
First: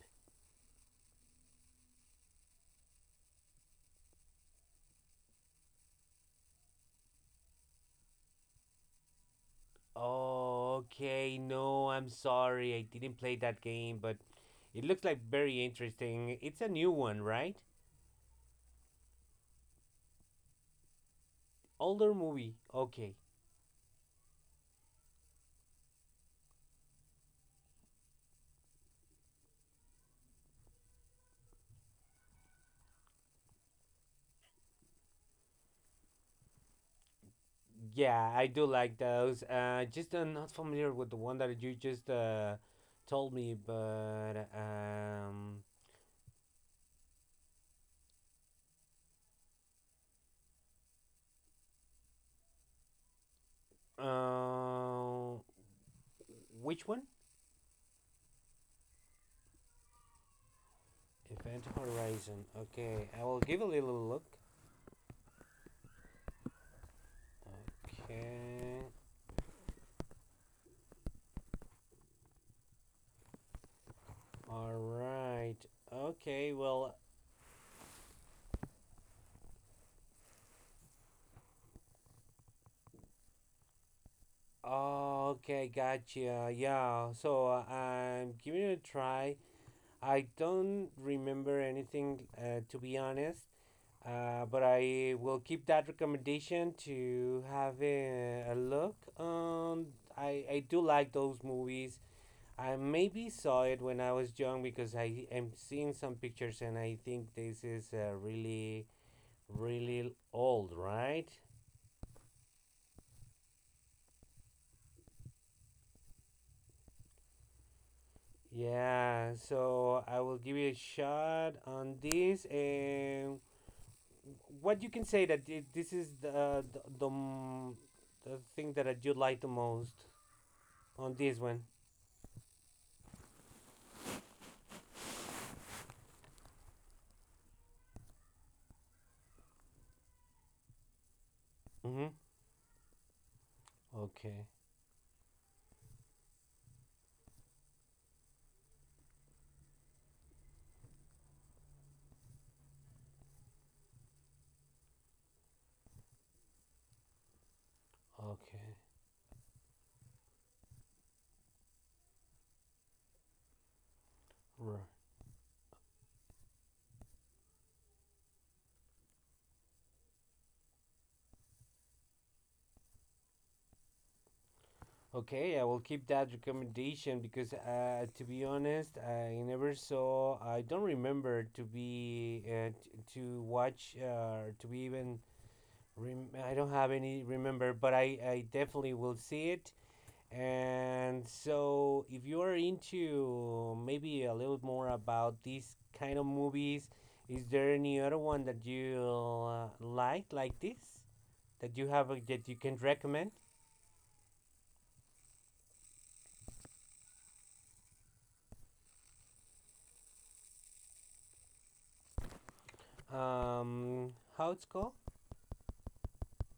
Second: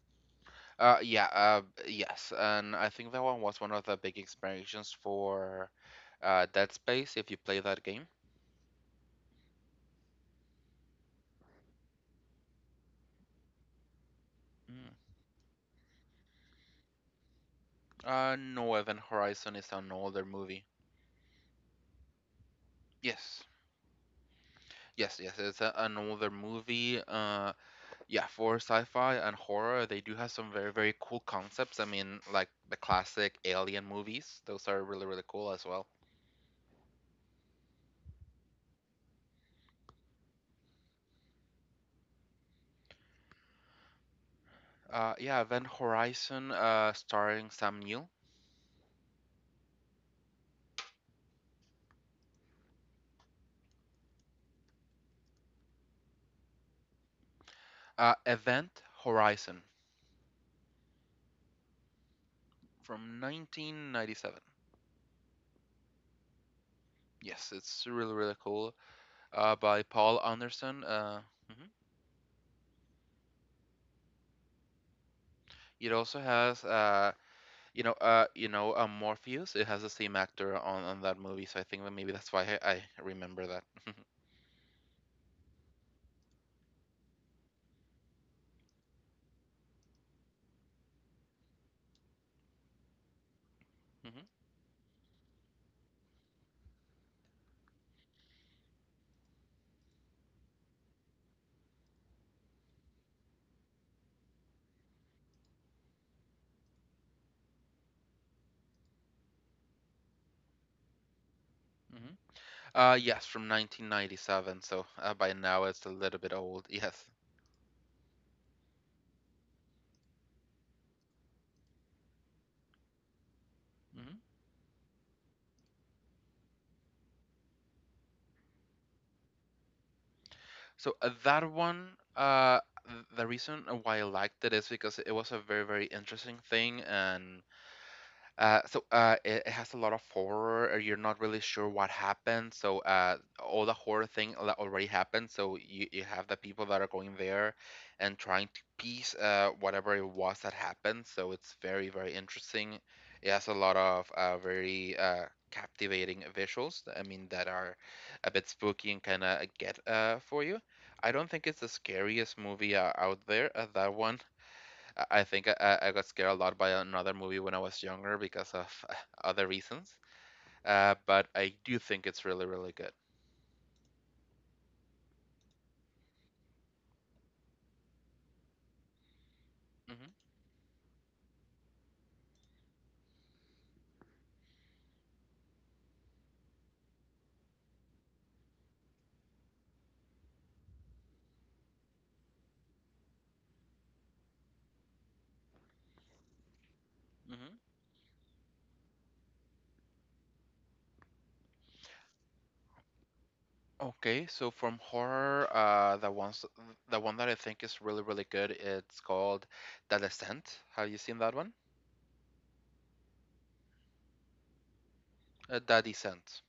S1: uh, yeah, uh, yes, and I think that one was one of the big inspirations for Dead Space. If you play that game,
S2: Oh, okay. No, I'm sorry. I didn't play that game, but it looks
S1: mm.
S2: like very interesting. It's a new one, right?
S1: No, Event Horizon is an older movie.
S2: Older movie. Okay.
S1: Yes. Yes, it's another movie. Yeah, for sci-fi and horror, they do have some very, very cool concepts. I mean, like the classic Alien movies; those are really, really cool as well.
S2: Yeah, I do like those. Just not familiar with the one that you just told me, but
S1: Yeah, Event Horizon, starring Sam Neill.
S2: uh, which one?
S1: Event Horizon
S2: Event Horizon. Okay,
S1: from
S2: I will give a little look.
S1: 1997. Yes, it's really, really cool.
S2: Okay.
S1: By Paul Anderson. Mhm.
S2: All right.
S1: It also
S2: Okay.
S1: has
S2: Well.
S1: Morpheus. It has the same actor on that movie, so I think that maybe that's why I remember that.
S2: Oh, okay. Gotcha. Yeah. So I'm giving it a try. I don't remember anything, to be honest.
S1: Hmm.
S2: But I will keep that recommendation to have a look. I do like those movies. I maybe saw it when I was young because I am seeing some pictures, and I think this is really really old, right?
S1: Hmm. Yes, from 1997. So by now it's a little bit old. Yes.
S2: Yeah, so I will give you a shot on this. And
S1: Hmm.
S2: what you can say that this is the thing that I do like the most
S1: So
S2: on this
S1: that
S2: one.
S1: one, uh, the reason why I liked it is because it was a very, very interesting thing, and it has a lot of horror. You're not really sure what
S2: Mm-hmm.
S1: happened. So all the horror thing
S2: Okay.
S1: already happened. So you have the people that are going there and trying to piece whatever it was that happened. So it's very, very interesting. It has a lot of very captivating visuals. I mean, that are a bit
S2: Okay.
S1: spooky and kind of get for you. I don't think it's the scariest movie out there. Uh, that one
S2: Right.
S1: I I think I got scared a lot by another movie when I was younger because of other reasons. But I do think it's really, really good.
S2: Okay, I will keep that recommendation because, to be honest, I never
S1: Hmm.
S2: saw. I don't remember to be to watch, to be even. I don't have any remember, but I definitely will see it. And so, if you are into maybe a little more about these kind of movies, is
S1: Hmm.
S2: there any other one that you like this, that you have that you can recommend?
S1: Okay, so from horror, the one that I think is really, really good, it's called The Descent. Have you seen that one?
S2: How it's called?
S1: The Descent.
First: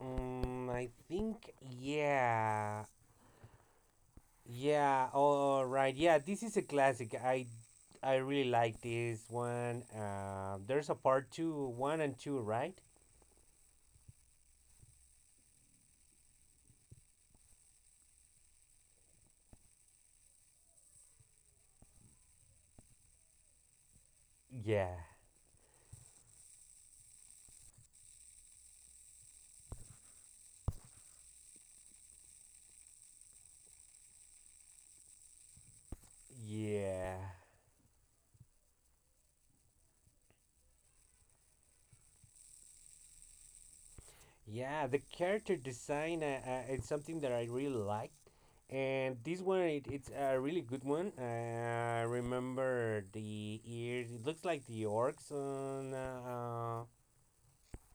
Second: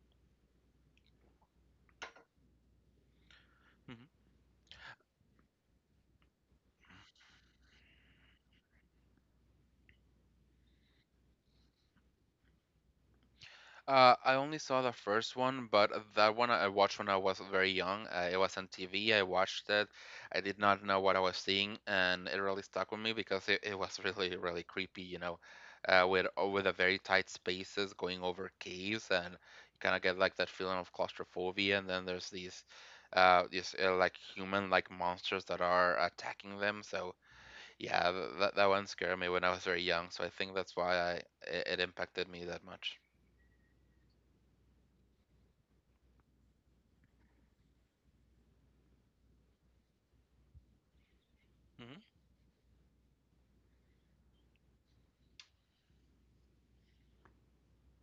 S2: I think yeah, yeah. All right, yeah. This is a classic. I really like this one. There's a part two, one and two, right?
S1: I only saw the first one, but that one I watched when I was very young. It was on TV. I watched it. I did not know what I was seeing, and it really stuck with me because it was really, really creepy,
S2: Yeah,
S1: you know, with the very tight spaces going over caves, and you kind of get like that feeling of claustrophobia. And then there's these, like human like monsters that are attacking them. So
S2: yeah.
S1: yeah, th that that one scared me when I was very young. So I think that's why it impacted me that much.
S2: Yeah, the character design it's something that I really like, and this one it, it's a really good one.
S1: Hmm.
S2: Remember the ears? It looks like the orcs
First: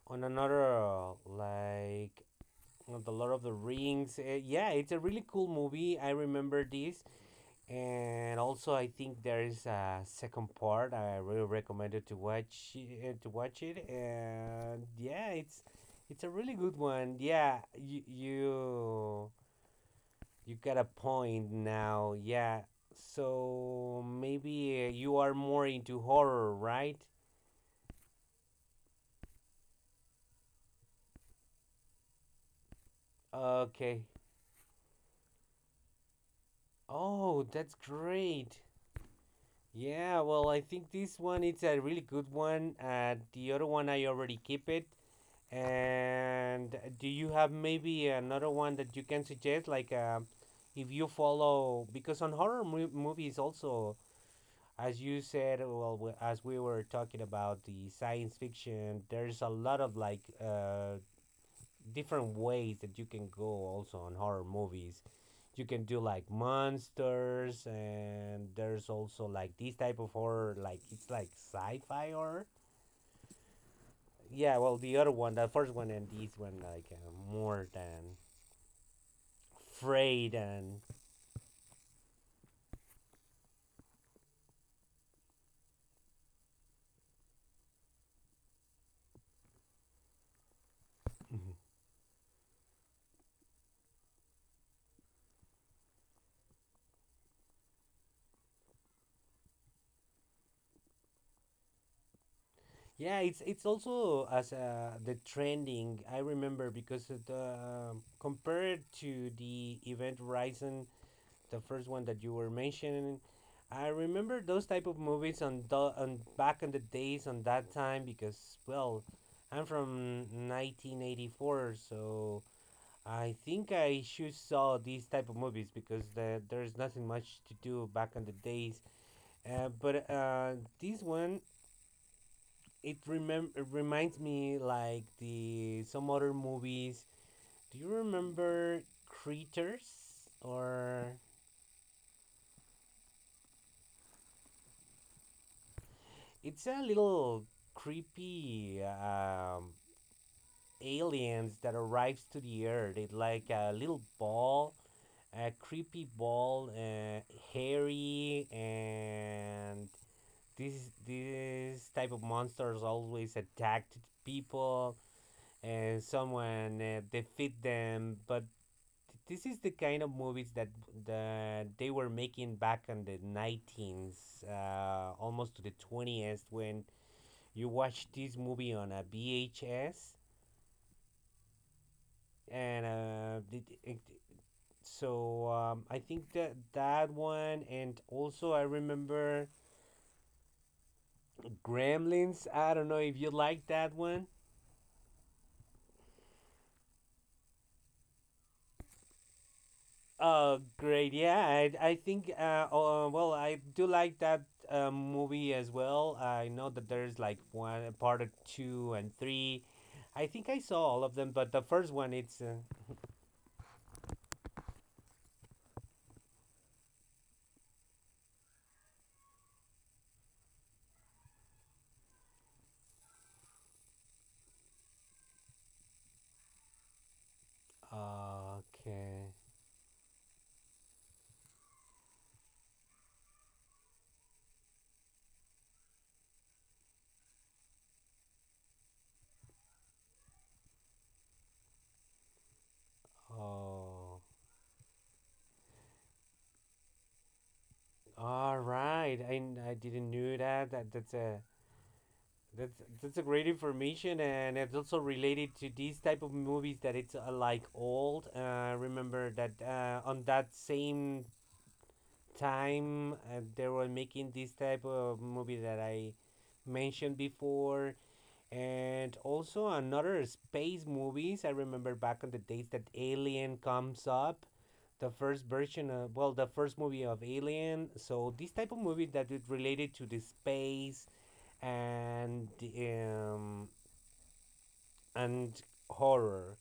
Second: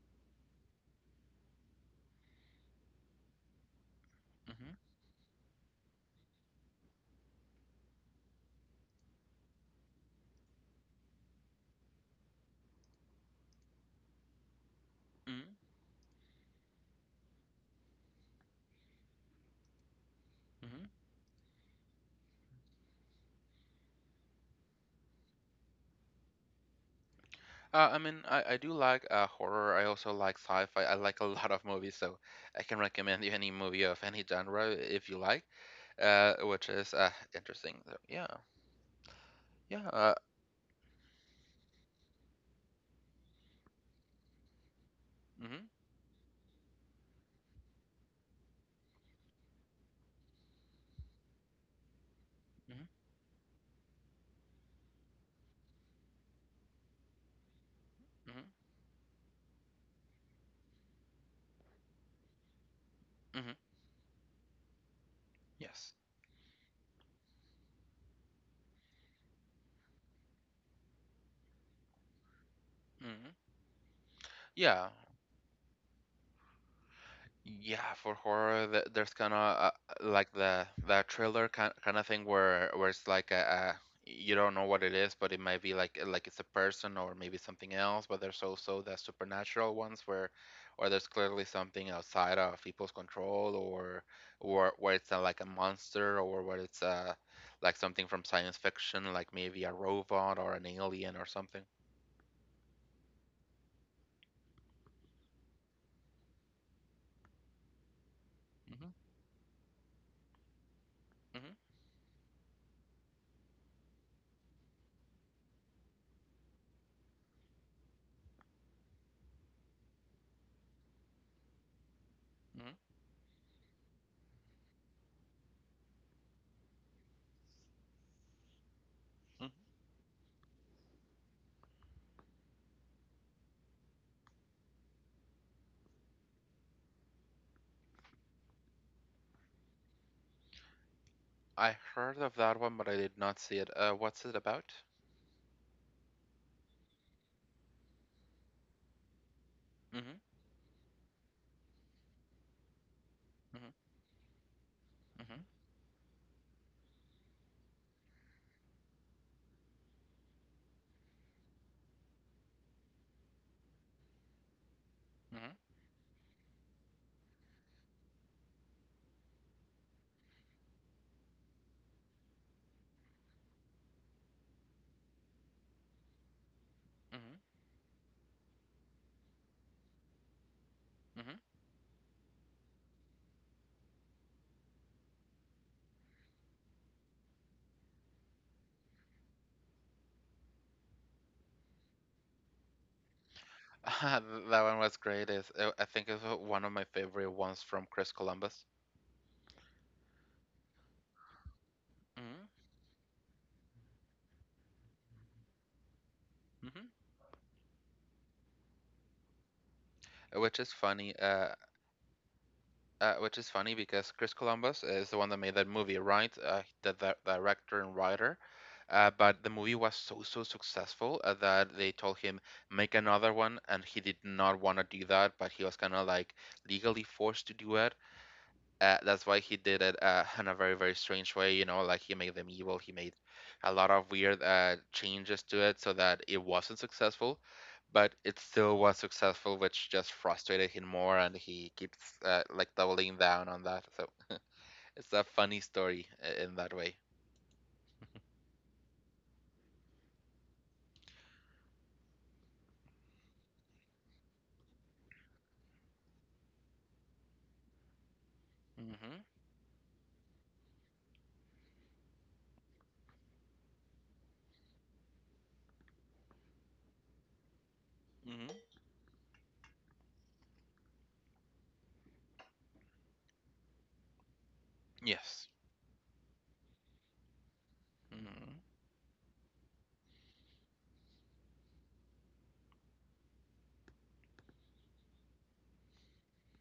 S2: on another like on the Lord of the Rings. Yeah,
S1: Hmm.
S2: it's a really cool movie. I remember this, and also, I think there is a second part. I really recommend it to watch it, to watch it. And yeah,
S1: Mhm,
S2: it's a really good one. Yeah, you got
S1: mhm.
S2: a point now. Yeah, so maybe you are more into horror, right?
S1: I mean, I do like horror. I also like sci-fi. I like a lot of movies, so I can recommend you any movie of
S2: Okay.
S1: any genre if you like, which is
S2: Oh, that's
S1: interesting. So, yeah,
S2: great.
S1: yeah.
S2: Yeah, well, I think this one it's a really good one. The other one I already keep it.
S1: Mm-hmm,
S2: And do you have maybe another one that you can suggest? Like, if you follow, because on horror
S1: mm-hmm,
S2: movies also, as you said, well, as we were talking about the science
S1: mm-hmm,
S2: fiction, there's a lot of like different ways that you can go
S1: hmm.
S2: also on horror movies. You can
S1: Yes.
S2: do like monsters, and there's also like this type of horror, like it's like sci-fi horror.
S1: Hmm.
S2: Yeah, well,
S1: Yeah.
S2: the other one, the first one, and this one, like more
S1: Yeah,
S2: than
S1: for horror, there's kind of like
S2: afraid,
S1: the
S2: and
S1: thriller kind of thing where it's like a you don't know what it is, but it might be like it's a person or maybe something else. But there's also the supernatural ones where or there's clearly something outside of people's control or where it's like a monster or where it's like something from science fiction, like maybe a robot or an alien or something.
S2: yeah, it's also as the trending. I remember because of the compared
S1: Hmm.
S2: to the Event Horizon,
S1: Hmm.
S2: the first one that you were mentioning, I remember those type of movies on the on back in the days on that time because well, I'm from 1984, so I think I should saw these type of movies because the, there's nothing much to do back in the days.
S1: Hmm.
S2: But this one, it remem it reminds me like the some other movies. Do you remember Creatures? Or
S1: I heard of that one, but I did not see it. What's it about?
S2: it's a little creepy
S1: Mhm,
S2: aliens that arrives to the earth. It's like a
S1: mhm,
S2: little ball,
S1: mhm,
S2: a creepy ball, hairy and these type of monsters always attacked people,
S1: mhm,
S2: and someone defeat them. But this is the kind of movies that they were making back in the 19s, almost to the 20s, when
S1: mhm,
S2: you watch this movie on a VHS.
S1: mhm.
S2: And it, so I think that that one, and also I remember Gremlins. I don't know if you like that
S1: That
S2: one.
S1: one was great. It's, I think it's one of my favorite ones from Chris Columbus.
S2: Oh, great. Yeah, I think,
S1: Mhm,
S2: I do like that movie as well. I know that
S1: mhm.
S2: there's like one part of two and three. I
S1: Uh,
S2: think I
S1: Which is
S2: saw all of
S1: funny,
S2: them, but
S1: uh,
S2: the first one, it's.
S1: which is funny because Chris Columbus is the one that made that movie, right? The director and writer. But the movie was so, so successful that they told him, make another one, and he did not want to do that, but he was kind of like legally forced to do it. That's
S2: Okay.
S1: why he did it in a very very strange way, you know, like he made them evil, he made a lot of weird changes to it so that it wasn't successful, but it still was successful, which just frustrated him more, and he keeps like doubling down on that. So
S2: Oh.
S1: it's a funny story in that way.
S2: All right. I didn't knew that That's, that's a great information, and it's also related to these type of movies that it's like old.
S1: Mm-hmm.
S2: Remember that on that same time they were making this type of movie that I mentioned before,
S1: Mm-hmm.
S2: and also another space movies. I remember back in the days that Alien comes up, the first
S1: Yes.
S2: version of, well, the first movie of Alien. So
S1: Mm-hmm.
S2: this type of movie that is related to the space and um and horror,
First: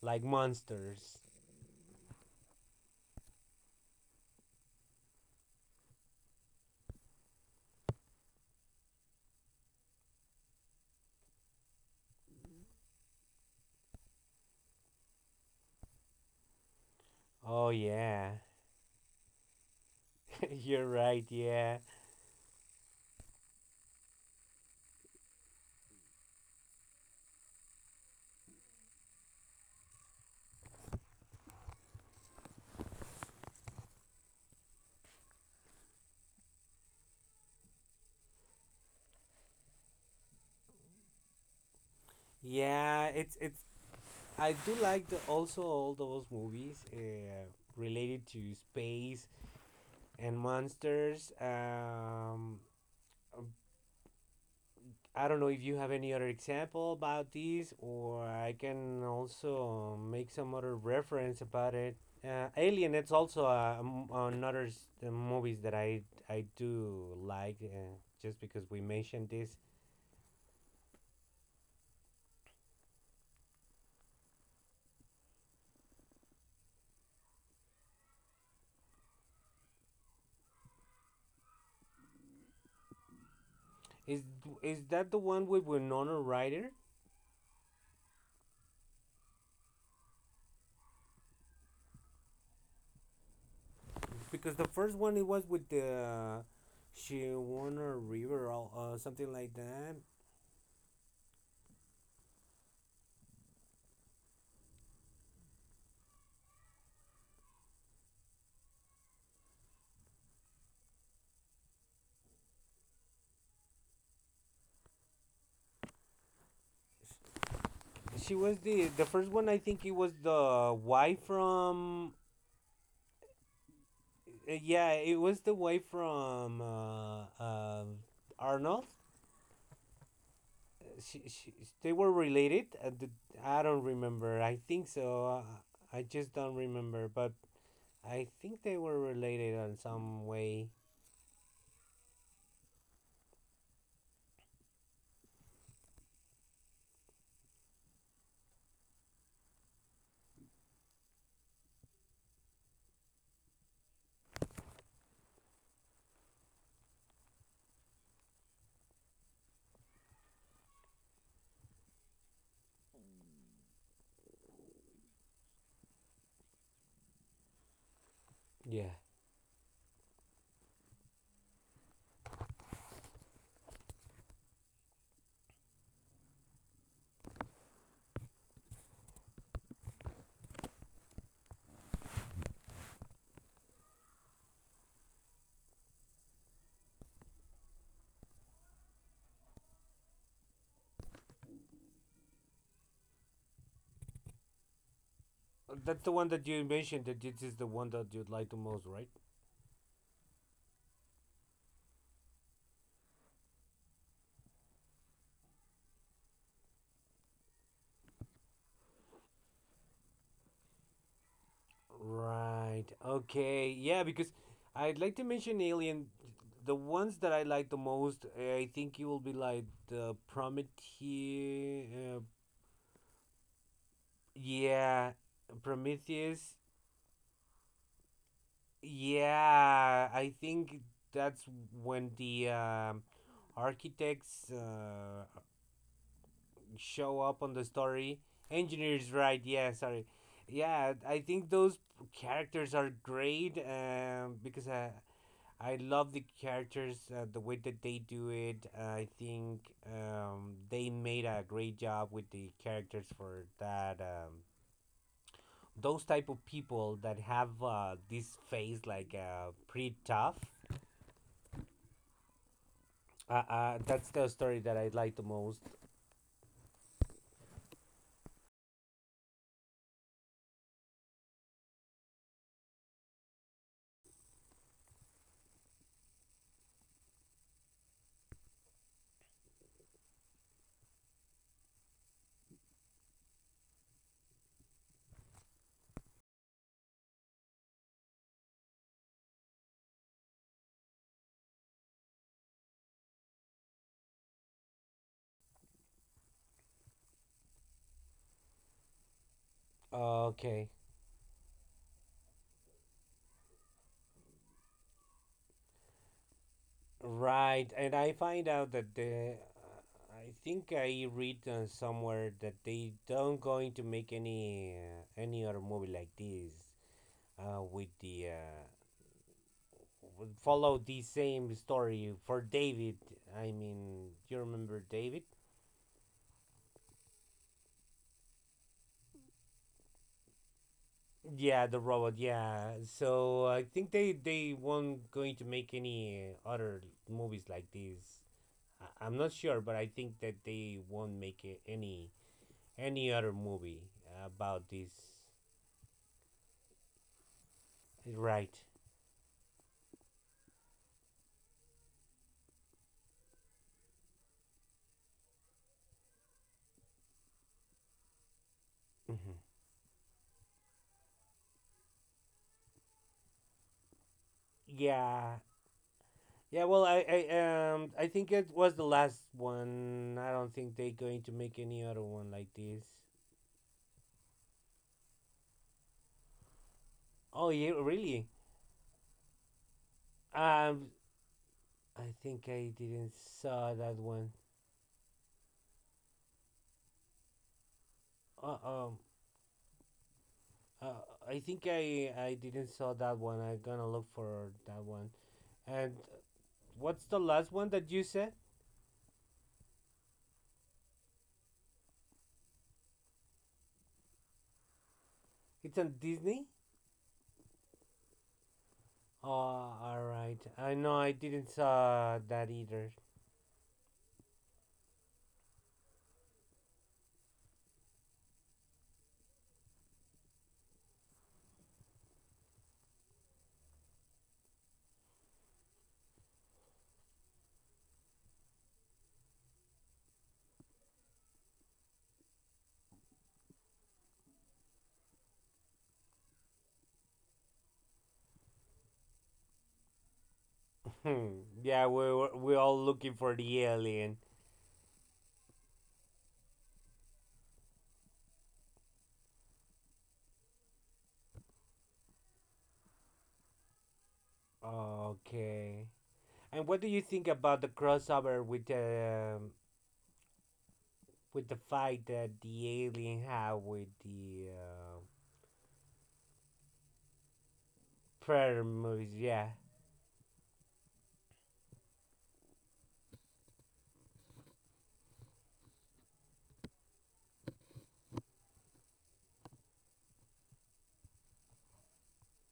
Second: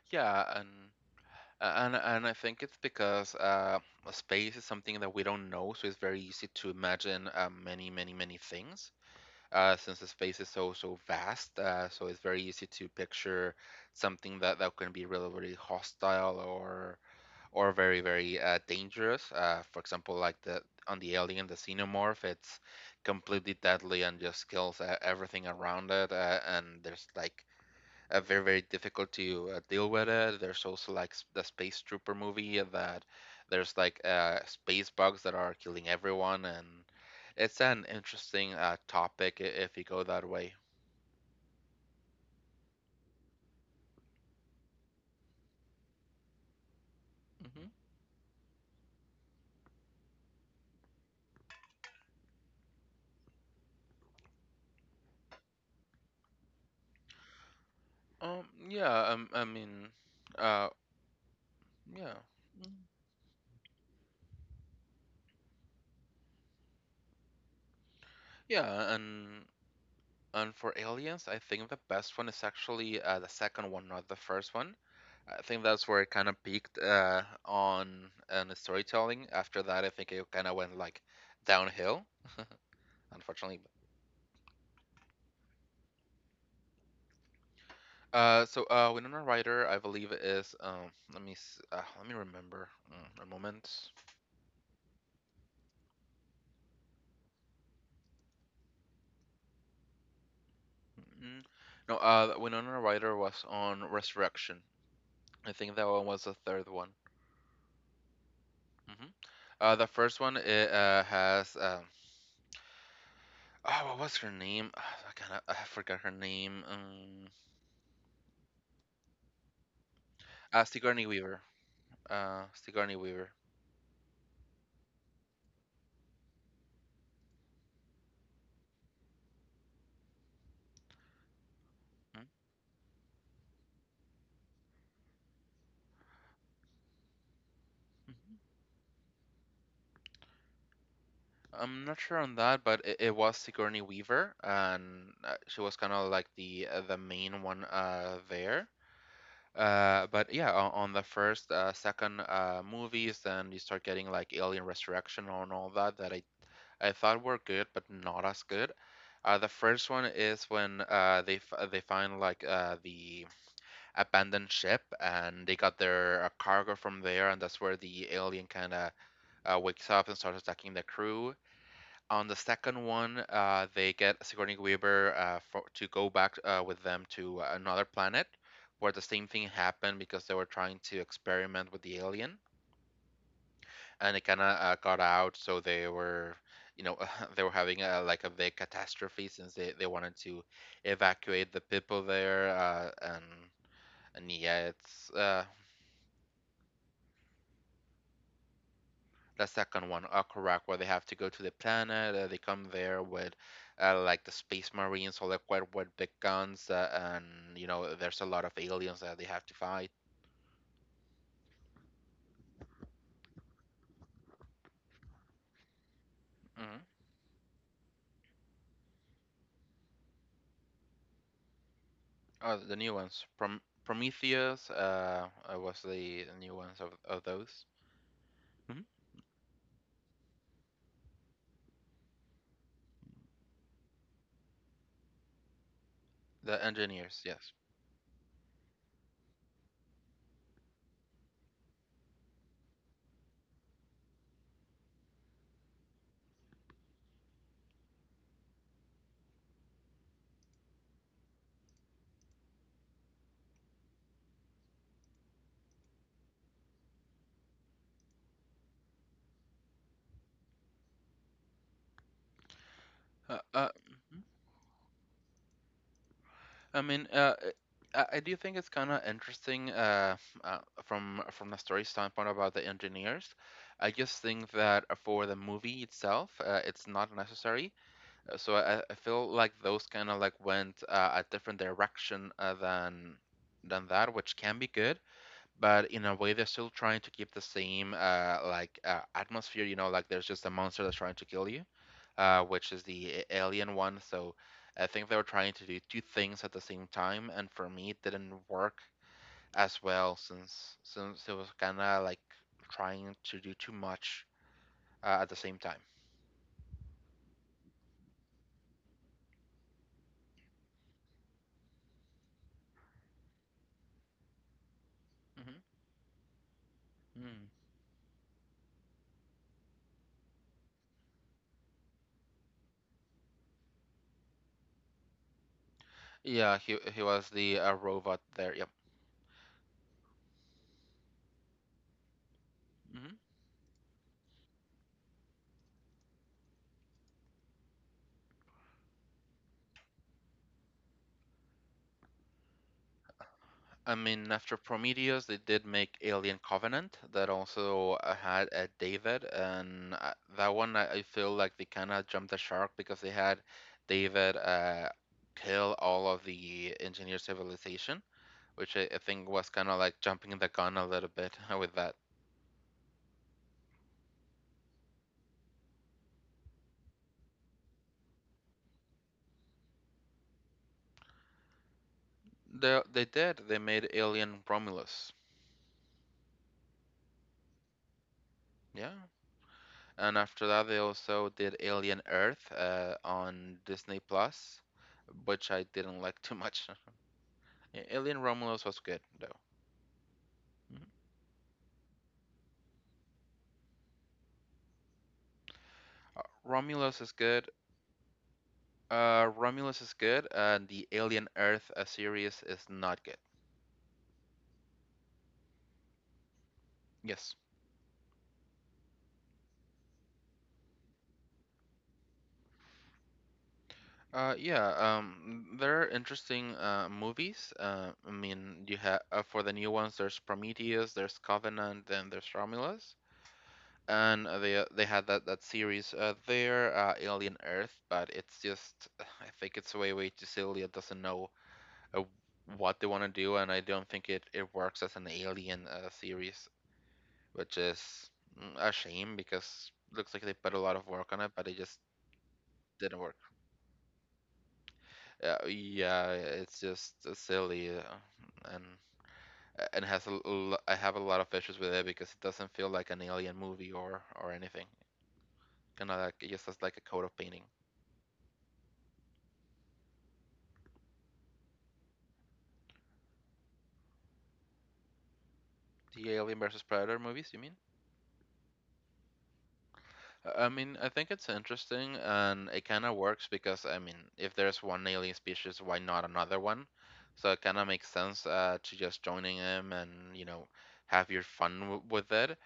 S2: like
S1: Yeah, and
S2: monsters.
S1: and I think it's because space is something that we don't know, so it's very easy to imagine many many many things since the space is so so vast, so it's very easy to picture something that can be really really hostile
S2: Oh
S1: or very
S2: yeah,
S1: very dangerous. For example, like the
S2: you're
S1: on the
S2: right,
S1: alien, the
S2: yeah.
S1: xenomorph, it's completely deadly and just kills everything around it, and there's like very very difficult to deal with it. There's also like the Space Trooper movie that there's like space bugs that are killing everyone, and it's an interesting topic if you go that way.
S2: Yeah, it's I do like the, also all those movies
S1: Hmm.
S2: related to space and monsters. I don't know if you have any other example about these, or I can
S1: Yeah, I mean,
S2: also make some
S1: uh,
S2: other reference about it.
S1: yeah, mm,
S2: Alien, it's also the movies that I do like. Just because we
S1: yeah,
S2: mentioned
S1: and
S2: this,
S1: for aliens, I think the best one is actually the second one, not the first one. I think that's where it kind of peaked on the storytelling. After that, I think it kind of went like downhill, unfortunately.
S2: is is that the one with Winona Ryder?
S1: Winona Ryder, I believe, is let me remember, mm, a moment.
S2: Because the first one it was with the, she won a river or something like that.
S1: Mm-mm. No, Winona Ryder was on Resurrection. I think that one was the third one. Hmm. The first one it has oh, what was her name? I kind of I forgot her name.
S2: She was the first one. I think it was the
S1: Sigourney
S2: wife
S1: Weaver.
S2: from.
S1: Sigourney Weaver.
S2: Yeah, it was the wife from Arnold. She, she, they were related. I don't remember. I think so. I just don't remember, but I
S1: Mhm.
S2: think they were related in some way.
S1: I'm not sure on that, but it was Sigourney Weaver, and she was kind of like the main one there. But yeah, on the first, second movies, then you start getting like Alien Resurrection and all that that I thought were good, but not as good. The first one is when they find like the abandoned ship and they got their cargo from there, and that's where the alien kind of
S2: Yeah,
S1: wakes up and starts attacking the crew. On the second one, they get Sigourney Weaver to go back with them to another planet where the same thing happened because they were trying to experiment with the alien, and it kind of got out. So they were, you know, they were having like a big catastrophe since they wanted to evacuate the people there. And yeah, it's
S2: that's the one that you mentioned. That this is the one that you'd like the most, right?
S1: the second one, correct, where they have to go to the planet. They come there with like the space marines, all equipped with big guns, and you know there's a lot of aliens that they have to fight.
S2: Right. Okay. Yeah, because I'd like to mention Alien. The
S1: Hmm.
S2: ones that I like the most, eh, I think you will be like the Prometheus. Uh,
S1: Oh, the new ones, Prometheus,
S2: yeah,
S1: was the new
S2: Prometheus.
S1: ones of those. Hmm.
S2: Yeah, I think that's when the architects
S1: The
S2: show
S1: engineers,
S2: up
S1: yes.
S2: on the story. Engineers, right? Yeah, sorry. Yeah, I think those characters are great because I love the characters, the way that they do it. I think they made a great job with the characters for that. Those type of people that have this face like pretty tough.
S1: Uh, uh,
S2: That's
S1: mhm.
S2: the story that I like the most.
S1: I mean, I do think it's kind of interesting, uh, from the story standpoint about the engineers. I just think that for the movie itself, it's not necessary. So I feel like those kind of like went a different direction than that, which can be good, but in a way they're still trying to keep the same like atmosphere. You know, like there's just a monster that's trying to kill you, which is the alien one. So I think they were trying to do two things at the same time, and for me it didn't work as well
S2: Okay,
S1: since it was kind of like trying to do too much at the same time.
S2: right. And I find out that I think I read somewhere that they don't going to make any other
S1: Hmm.
S2: movie like this
S1: Mm-hmm.
S2: with the would follow the same story for David. I mean, you remember David?
S1: Yeah, he was the robot there. Yep.
S2: Yeah, the robot. Yeah. So I think they won't going to make any other movies like this. I'm not sure, but I think that they won't make any other movie
S1: I mean, after
S2: about this.
S1: Prometheus, they did make Alien Covenant that also had
S2: Right.
S1: a David, and that one, I feel like they kind of jumped the shark because they had David kill all of the engineer civilization, which I think
S2: Hmm.
S1: was kind of like jumping the gun a little bit with that.
S2: Yeah. Yeah. Well, I I think it was the last one. I don't think they're going to make any other one like
S1: They
S2: this.
S1: they did. They made Alien Romulus.
S2: Oh yeah, really?
S1: Yeah. And after that, they
S2: Um,
S1: also did Alien
S2: I think
S1: Earth
S2: I didn't
S1: on
S2: saw that
S1: Disney
S2: one.
S1: Plus, which I didn't like too much. Yeah, Alien
S2: Uh,
S1: Romulus was
S2: um,
S1: good though. Mhm.
S2: uh, I think I didn't saw that one. I'm gonna look for that one. And
S1: Romulus
S2: what's
S1: is
S2: the
S1: good.
S2: last one that you said?
S1: Romulus is good. The Alien Earth series is not good.
S2: It's on Disney.
S1: Yes.
S2: Oh, all right. I know I didn't saw that either.
S1: Yeah. There are interesting movies. I mean, you have for the new ones. There's Prometheus. There's Covenant. Then there's Romulus. And they had that series there, Alien Earth. But it's just, I think it's way way too silly. It doesn't know uh, what they want to do, and I don't think it works as an Alien series, which is a shame because looks like they put a lot of work on it,
S2: Hmm.
S1: but it just
S2: Yeah, we were we all
S1: didn't
S2: looking
S1: work.
S2: for the alien.
S1: Yeah, it's just silly, and has a I have a lot of issues with it because it doesn't feel like an Alien movie or anything.
S2: Okay.
S1: Kind of like it just has
S2: And what
S1: like a
S2: do you
S1: coat of
S2: think
S1: painting.
S2: about the crossover with the fight that the alien had with the
S1: The Alien versus Predator movies, you mean?
S2: Predator movies, yeah.
S1: I mean, I think it's interesting and it kind of works because, I mean, if there's one alien species, why not another one? So it kind of makes sense to just joining them and, have your fun w with it.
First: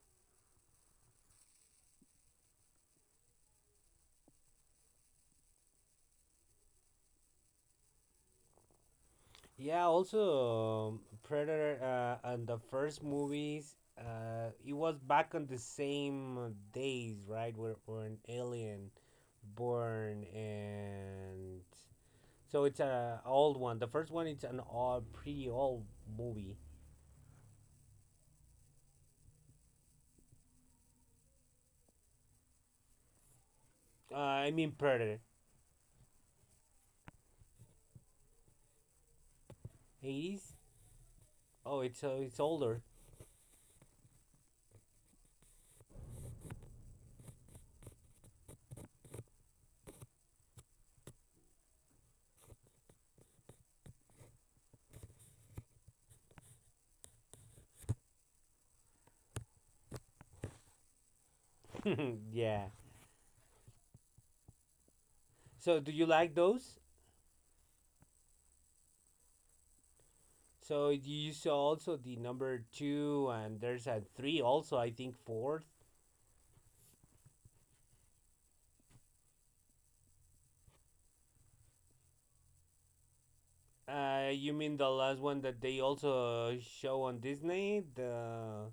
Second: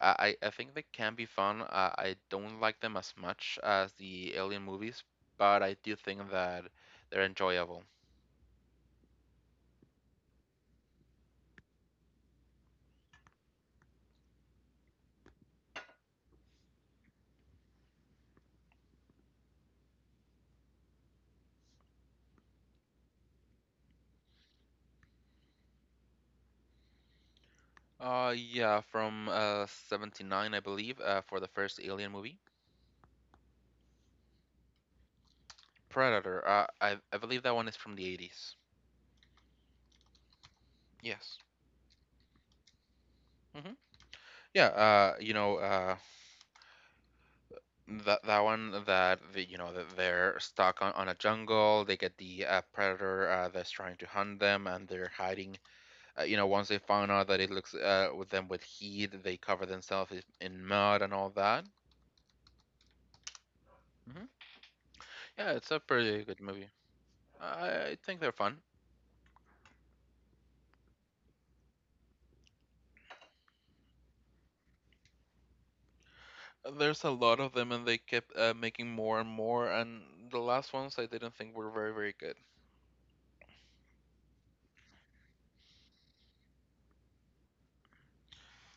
S1: I think they can be fun. I don't like them as much as the alien movies, but I do think that they're enjoyable.
S2: Yeah, also Predator and the first movies, it was back on the same days, right? Where an alien born, and so it's a old one. The first one it's an old, pretty old movie.
S1: Yeah, from 79, I believe, for the first alien movie.
S2: I mean Predator,
S1: Predator. I believe that one is from the 80s.
S2: eighties.
S1: Yes.
S2: Oh, it's older.
S1: Yeah, you know, that one that you know that they're stuck on a jungle. They get the predator that's trying to hunt them, and they're hiding. You know, once they found out that it looks with them with heat, they cover themselves in mud and all that.
S2: Yeah.
S1: Hmm. Yeah, it's a
S2: So do you
S1: pretty good
S2: like
S1: movie.
S2: those?
S1: I think they're fun.
S2: So you saw also the number two, and there's a three also. I think fourth.
S1: There's a lot of them, and they kept making more and more. And the last ones I didn't think were very very good.
S2: You mean the last one that they also show on Disney?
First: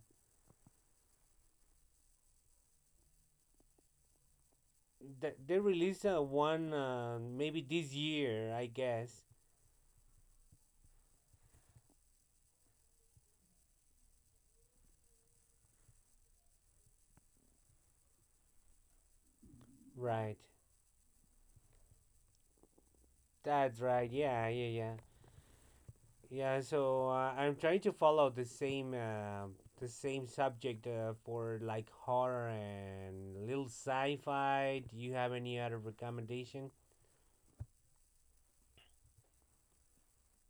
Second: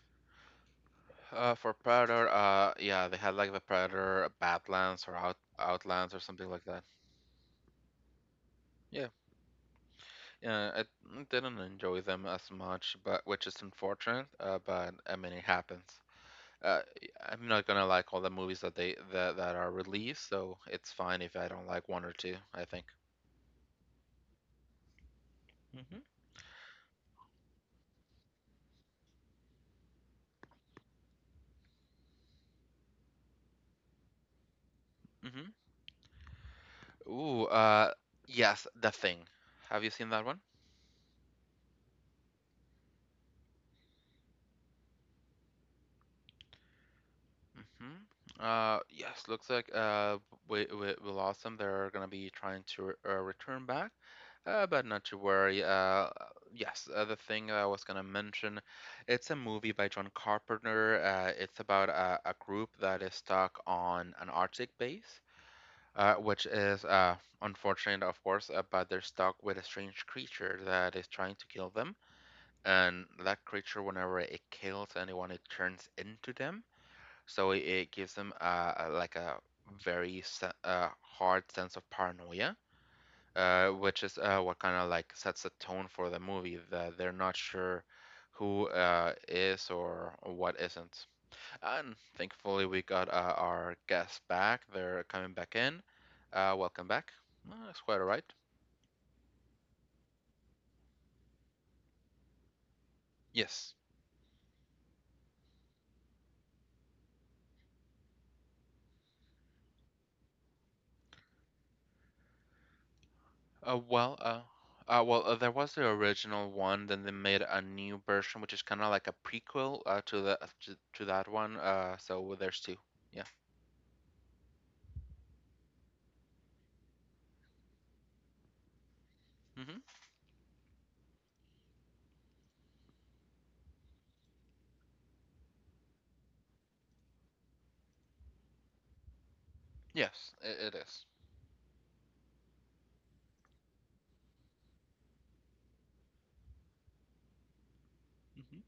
S1: For Predator, yeah, they had like the Predator Badlands or
S2: The they released
S1: Outlands or something like
S2: one
S1: that.
S2: maybe this year, I
S1: Yeah,
S2: guess.
S1: yeah, I didn't enjoy them as much, but which is unfortunate. But I mean, it happens. Uh, I'm not gonna like all the movies that are released,
S2: Right.
S1: so it's fine if I don't like one or two, I think.
S2: That's right. Yeah, yeah, yeah.
S1: Hmm.
S2: Yeah, so I'm trying to follow the same subject for like horror and little sci-fi. Do you have
S1: Hmm.
S2: any other recommendation?
S1: Ooh, yes, The Thing. Have you seen that one? Hmm. Yes, looks like we lost them. They're gonna be trying to return back. But not to worry. Yes, the thing that I was gonna mention, it's a movie by John Carpenter. It's about a group that is stuck on an Arctic base, which is unfortunate, of course, but they're stuck with a strange creature that is trying to kill them. And that creature, whenever it kills anyone, it turns into them. So it gives them like a very hard sense of paranoia, which is what kind of like sets a tone for the movie that they're not sure who is or what isn't. And thankfully, we got our guests back. They're coming back in. Welcome back. That's quite all right. Yes. Well, well, there was the original one. Then they made a new version, which is kind of like a prequel to the to that one. So there's two. Yeah. Hmm. Yes, it is. Mhm.